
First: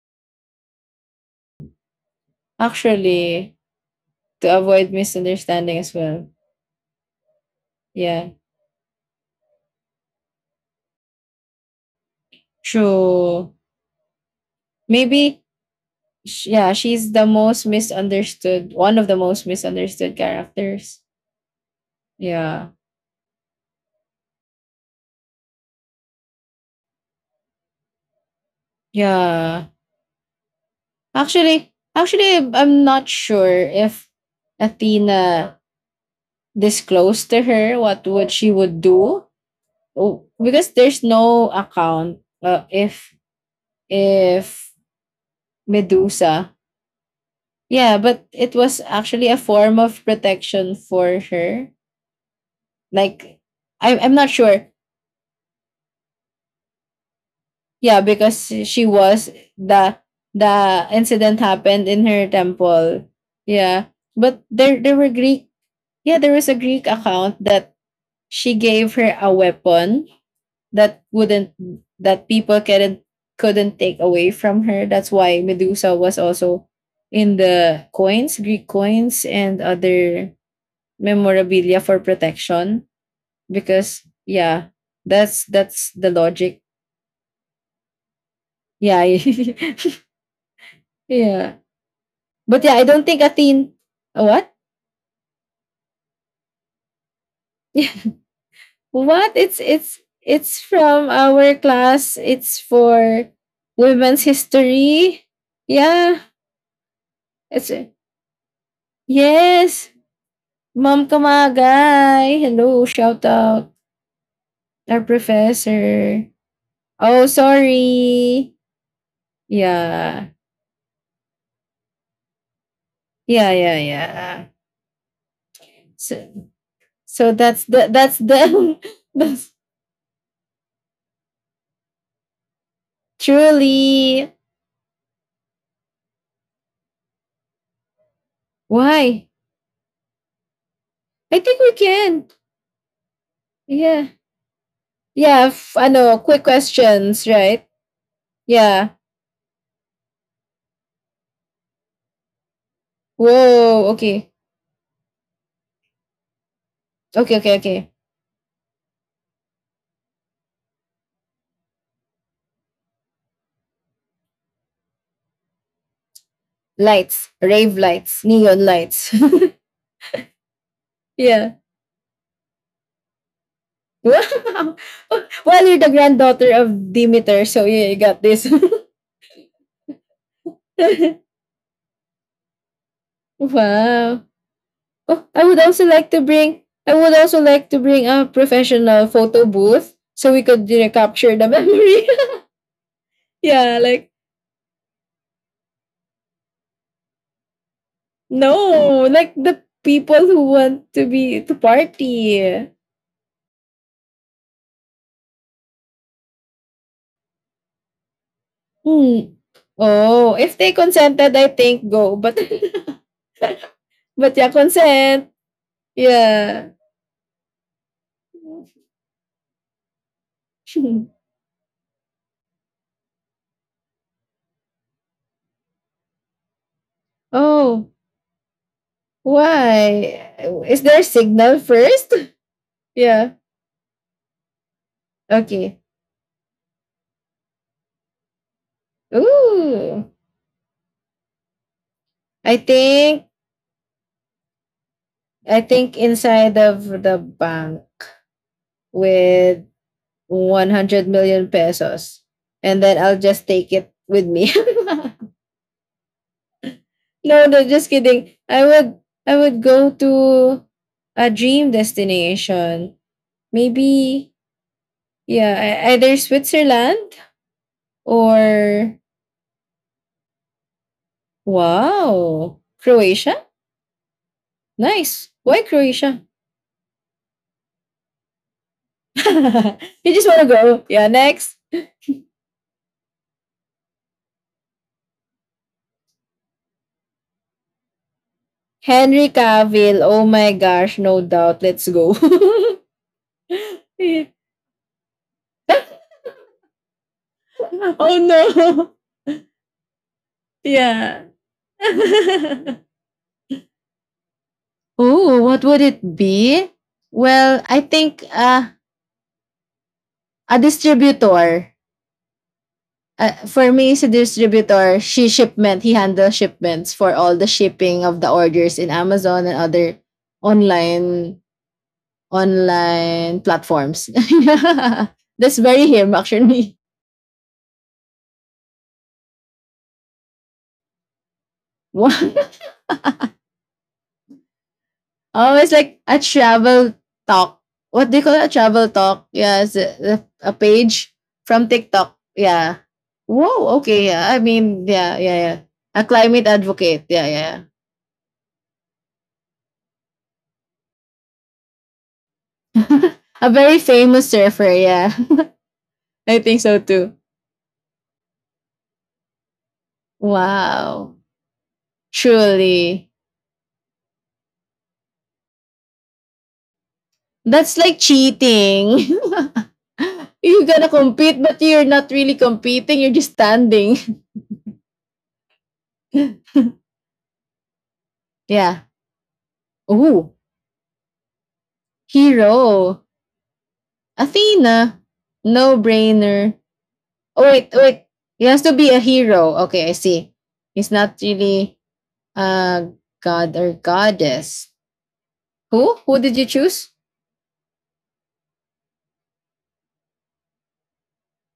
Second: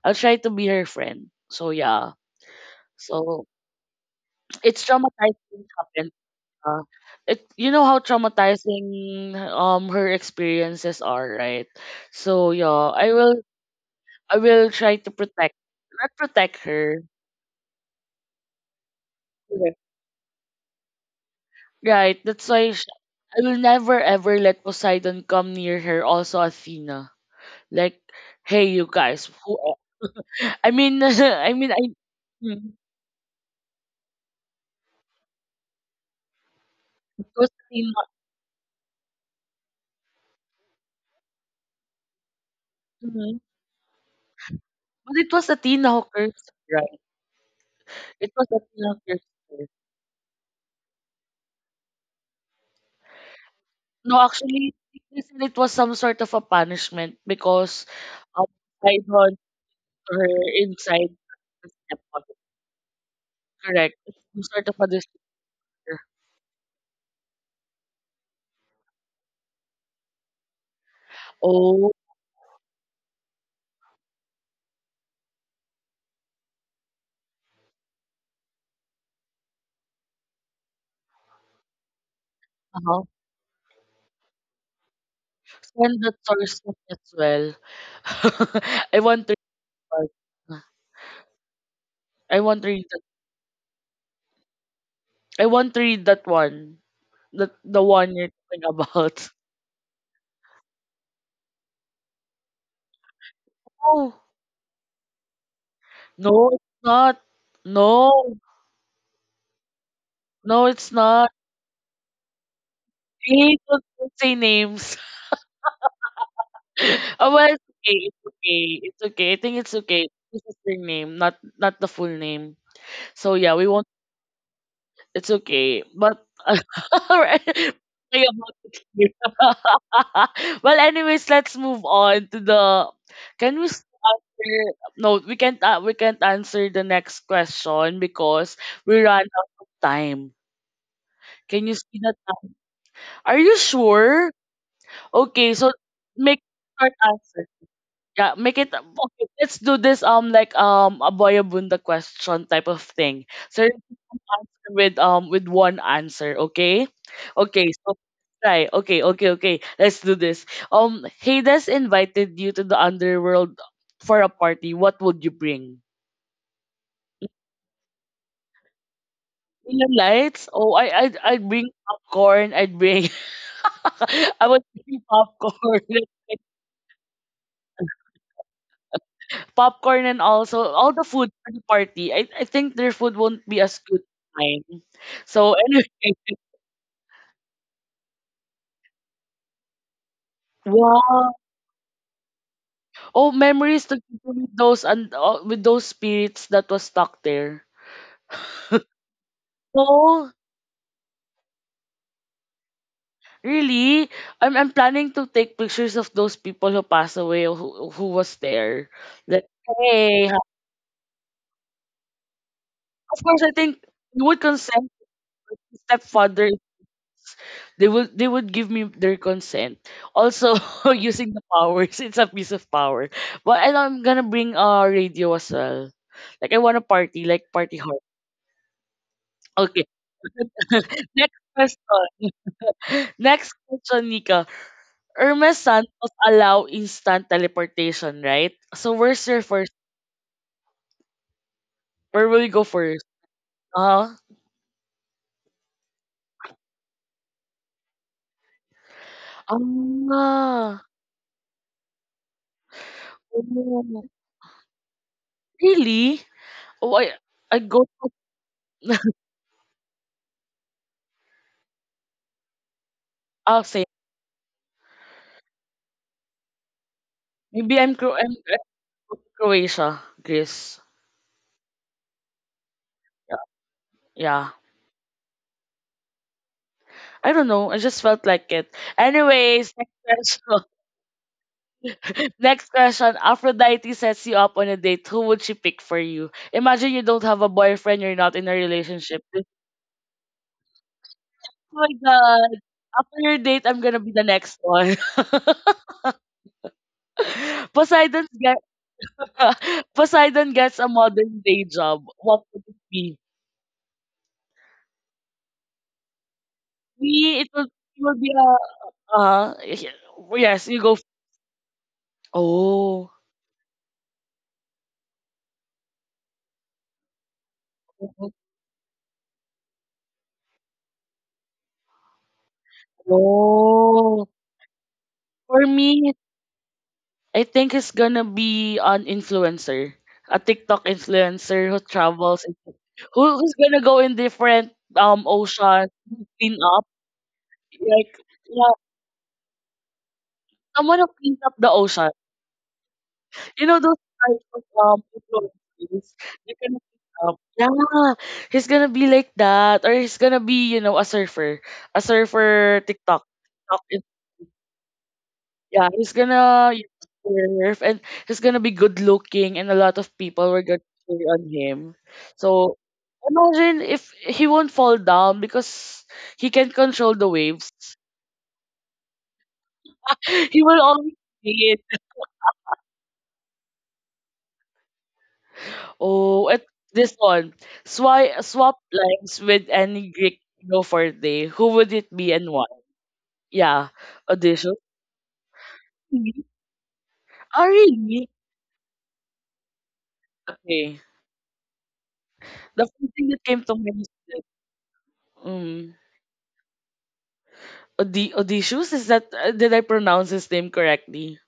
A: I'll try to be her friend. So yeah. So
B: actually, to
A: it's
B: avoid
A: traumatizing
B: misunderstanding as
A: happens
B: well.
A: uh, it you know how
B: Yeah,
A: traumatizing her experiences are, right? So yeah,
B: true.
A: I will try to
B: Maybe
A: protect not protect
B: yeah,
A: her.
B: she's the most misunderstood. One of the most
A: Yeah.
B: misunderstood characters.
A: Right. That's
B: Yeah,
A: why sh I will never ever let Poseidon come near her, also Athena. Like, hey you guys,
B: yeah.
A: who
B: Actually,
A: I
B: actually,
A: Mm,
B: I'm not sure if Athena
A: it
B: disclosed to
A: was
B: her
A: Athena.
B: what would she would do. Oh, because there's no account if
A: Mhm.
B: if
A: But it was Athena who cursed,
B: Medusa.
A: right?
B: Yeah, but
A: It was
B: it was
A: Athena who cursed
B: actually a
A: her.
B: form of protection for her. Like, I'm
A: No,
B: not sure.
A: actually, they said it was some sort of a punishment because
B: Yeah, because
A: um,
B: she
A: I
B: was
A: hunt
B: the
A: her
B: the
A: inside
B: incident
A: the
B: happened in her
A: stepmother.
B: temple. Yeah,
A: Correct. It's
B: but
A: some sort
B: there
A: of a
B: there were
A: disorder.
B: Greek. Yeah, there was a Greek account that she gave her a weapon that wouldn't
A: Oh,
B: that people couldn't take away from her. That's why Medusa was also in the coins, Greek coins, and other memorabilia for protection.
A: uh-huh.
B: Because yeah, that's
A: Send
B: the
A: that source
B: logic.
A: book as well. I
B: Yeah,
A: want to read that.
B: yeah.
A: I
B: But
A: want to
B: yeah, I
A: read that.
B: don't think Athene. What?
A: I want to read that one. That the one you're talking
B: what?
A: about.
B: It's from our class. It's for women's
A: Oh,
B: history. Yeah.
A: no, it's not.
B: Kasi
A: No,
B: yes!
A: no, it's
B: Ma'am
A: not.
B: Kamagay, hello, shout
A: Hey,
B: out
A: don't say
B: our
A: names.
B: professor. Oh,
A: Oh, well, it's okay. It's
B: sorry.
A: okay. It's okay. I think it's okay.
B: Yeah.
A: This is their name, not not the full name. So
B: Yeah,
A: yeah, we
B: yeah,
A: won't.
B: yeah.
A: It's okay.
B: So,
A: But
B: so
A: alright,
B: that's the that's
A: sorry about
B: the
A: it here.
B: that's
A: Well, anyways, let's move on to the. Can we s-
B: truly
A: answer? No, we can't. We can't answer the next question because we
B: why?
A: ran out of time.
B: I think we
A: Can you see the
B: can.
A: time? Are you
B: Yeah.
A: sure?
B: Yeah,
A: Okay, so
B: ano,
A: make
B: quick
A: short
B: questions,
A: answer.
B: right?
A: Yeah, make it
B: Yeah.
A: okay, let's do this like a Boyabunda question type of thing. So you
B: Whoa,
A: can
B: okay.
A: answer with one answer, okay?
B: Okay, okay,
A: Okay,
B: okay.
A: so try. Okay, okay, okay. Let's do this. Hades invited you to the underworld for a party. What would you bring?
B: Lights, rave lights, neon lights.
A: Neon lights? Oh,
B: yeah.
A: I'd bring popcorn. I'd bring I would
B: Wow.
A: bring
B: Well, you're
A: popcorn.
B: the granddaughter of Demeter, so yeah, you got this.
A: Popcorn and also all the food for the party. I think their food won't be as good.
B: wow. Oh, I would
A: So
B: also
A: anyway,
B: like to bring I would also like to bring a professional photo booth so we could you know, capture
A: wow.
B: the memory.
A: Oh,
B: Yeah,
A: memories to
B: like
A: with those and with those spirits that was stuck there.
B: no, like the people
A: Oh,
B: who want to be to party.
A: really? I'm planning to take pictures of those people who passed away or who was there.
B: Hmm.
A: Like, hey,
B: Oh, if
A: ha-
B: they consented, I think go. But
A: of course I think you
B: but
A: would
B: yeah,
A: consent
B: consent.
A: to stepfather.
B: Yeah.
A: They would give me their consent. Also using the powers, it's a piece of power. But and I'm gonna bring a radio as well. Like I want to party, like party
B: oh,
A: hard. Okay.
B: why? Is there a
A: Next
B: signal first?
A: question.
B: Yeah.
A: Next question, Nika. Irma
B: Okay.
A: Santos allow instant teleportation, right? So where's your first?
B: Ooh.
A: Where will you
B: I
A: go first?
B: think
A: Uh,
B: I think inside of the bank with
A: ah,
B: 100 million pesos and then I'll just take it
A: oh,
B: with me.
A: really? Oh,
B: No, no,
A: I
B: just
A: go to,
B: kidding. I would go to a dream destination.
A: say,
B: Maybe yeah, either Switzerland
A: maybe I'm, Cro- I'm
B: or
A: go to Croatia, Greece.
B: wow, Croatia.
A: Yeah.
B: Nice. Why Croatia?
A: I don't know. I just felt like it. Anyways, next
B: You just want to
A: question.
B: go. Yeah, next.
A: Next question. Aphrodite sets you up on a date. Who would she pick for you? Imagine you don't have a boyfriend, you're not in a
B: Henry
A: relationship.
B: Cavill. Oh my gosh, no doubt. Let's
A: Oh my
B: go.
A: god. After your date, I'm gonna be
B: Yeah.
A: the next one.
B: oh
A: Poseidon get
B: no.
A: Poseidon gets a
B: Yeah.
A: modern day job. What would it be?
B: Oh, what would it be?
A: Me,
B: Well, I
A: it
B: think
A: would be a uh
B: a
A: yes, you go.
B: distributor.
A: Oh,
B: For me, is a distributor. She shipment. He handles shipments for all the shipping of the orders in Amazon and other online online platforms.
A: oh.
B: That's
A: For
B: very him
A: me,
B: actually.
A: I think he's gonna be an influencer, a TikTok influencer who
B: Always
A: travels, and who's gonna go in different oceans,
B: like a
A: clean up
B: travel talk. What
A: like
B: do you call it? A
A: yeah,
B: travel talk. Yeah, it's a
A: someone who
B: page
A: cleans up
B: from
A: the ocean.
B: TikTok. Yeah.
A: You
B: Whoa,
A: know those
B: okay. Yeah. I
A: types of
B: mean, yeah, yeah, yeah. A
A: influencers,
B: climate
A: they can
B: advocate.
A: clean
B: Yeah,
A: up.
B: yeah.
A: Yeah, he's gonna be like that, or he's gonna be you know a surfer
B: yeah.
A: TikTok.
B: a very
A: TikTok.
B: famous surfer. Yeah.
A: Yeah,
B: I think so too.
A: surf and he's gonna be good looking, and a lot of people were gonna
B: Wow.
A: cheer on him. So
B: Truly.
A: imagine if he won't fall down because he can control the waves.
B: That's like cheating.
A: He
B: You're
A: will
B: gonna
A: always
B: compete, but
A: be
B: you're
A: it.
B: not really competing. You're just standing.
A: Oh, at this one, swi
B: Yeah.
A: swap lines with any
B: Ooh.
A: Greek hero for a day. Who would it be and why?
B: Hero.
A: Yeah, audition.
B: Athena. No brainer. Oh wait,
A: Oh,
B: oh, wait.
A: really?
B: He has to be a hero. Okay, I see. He's
A: Okay.
B: not really a
A: The first thing that
B: god
A: came
B: or
A: to my mind is,
B: goddess. Who?
A: mm,
B: Who did you choose?
A: Odysseus? Is that, did I pronounce his name correctly?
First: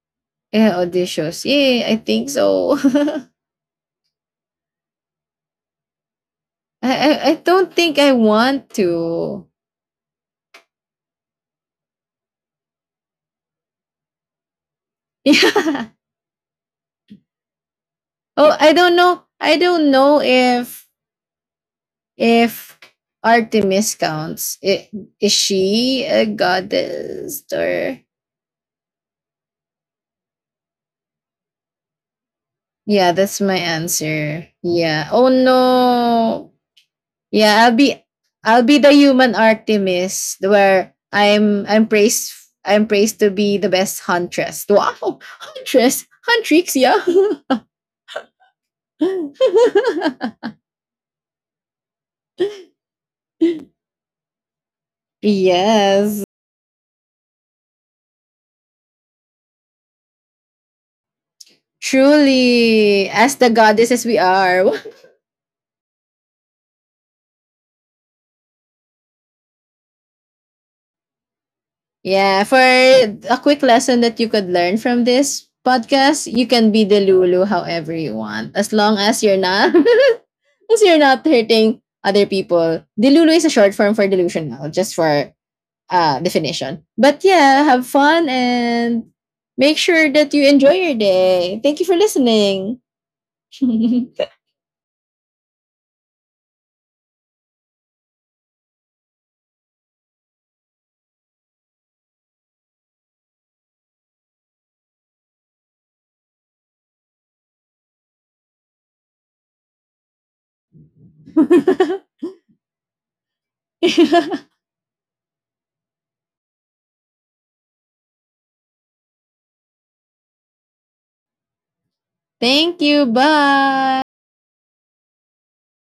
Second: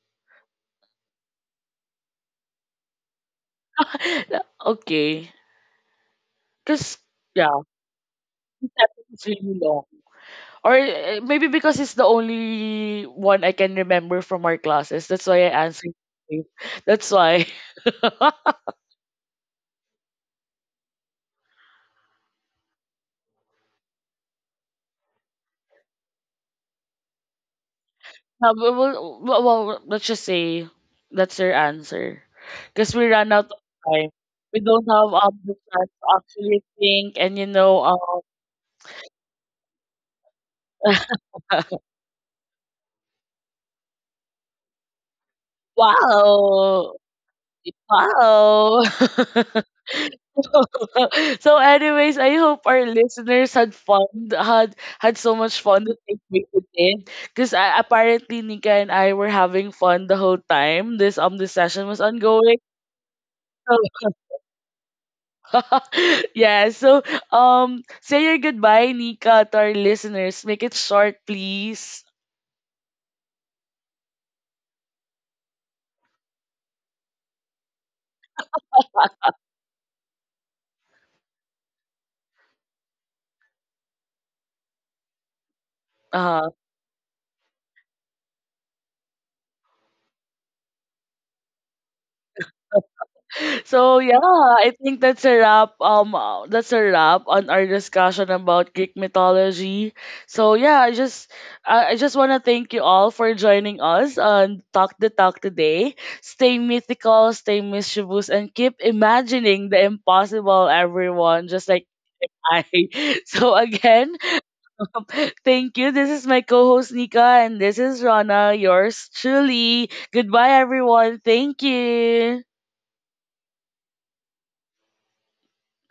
B: Yeah, auditions. Yeah, I think so.
A: Okay.
B: I,
A: Because,
B: I I
A: yeah,
B: don't think I
A: his
B: want
A: epic is
B: to.
A: really long. Or maybe because it's the only one I can remember from our classes. That's why I answered
B: Yeah.
A: it. That's why.
B: Oh, I don't know. I don't know if if Artemis counts. I- Is she a goddess or
A: Yeah, well, let's just say that's your answer. Because we
B: yeah,
A: ran
B: that's
A: out of
B: my
A: time.
B: answer.
A: We don't
B: Yeah.
A: have
B: Oh
A: the time to
B: no.
A: actually think and, you
B: Yeah, I'll
A: know,
B: be I'll be the human Artemis where
A: um,
B: I'm I'm praised, I'm praised to be the best huntress. Wow, huntress, huntrix,
A: wow.
B: yeah.
A: Wow. So anyways, I hope our listeners had fun, had so much fun that they
B: Yes,
A: made it in. Because I, apparently Nika and I were having fun the whole time. This session was ongoing.
B: truly, as the goddesses
A: So
B: we are.
A: yeah, so say your goodbye, Nika, to our listeners. Make it short, please.
B: Yeah, for a quick lesson that you could learn from this podcast, you can be the Lulu however you want, as long as you're not because you're not hurting other people. Dilulu is a short form for delusional, just for
A: Uh,
B: definition. But yeah, have fun and make sure that you enjoy your day. Thank you for listening.
A: So yeah, I think that's a wrap. That's a wrap on our discussion about Greek mythology. So yeah, I just want to thank you all for joining us on Talk the Talk today. Stay mythical, stay mischievous, and keep imagining the impossible, everyone. Just like I. So again, thank you. This is my co-host Nika, and this is Rana, yours truly. Goodbye, everyone. Thank you.
B: Thank you. Bye.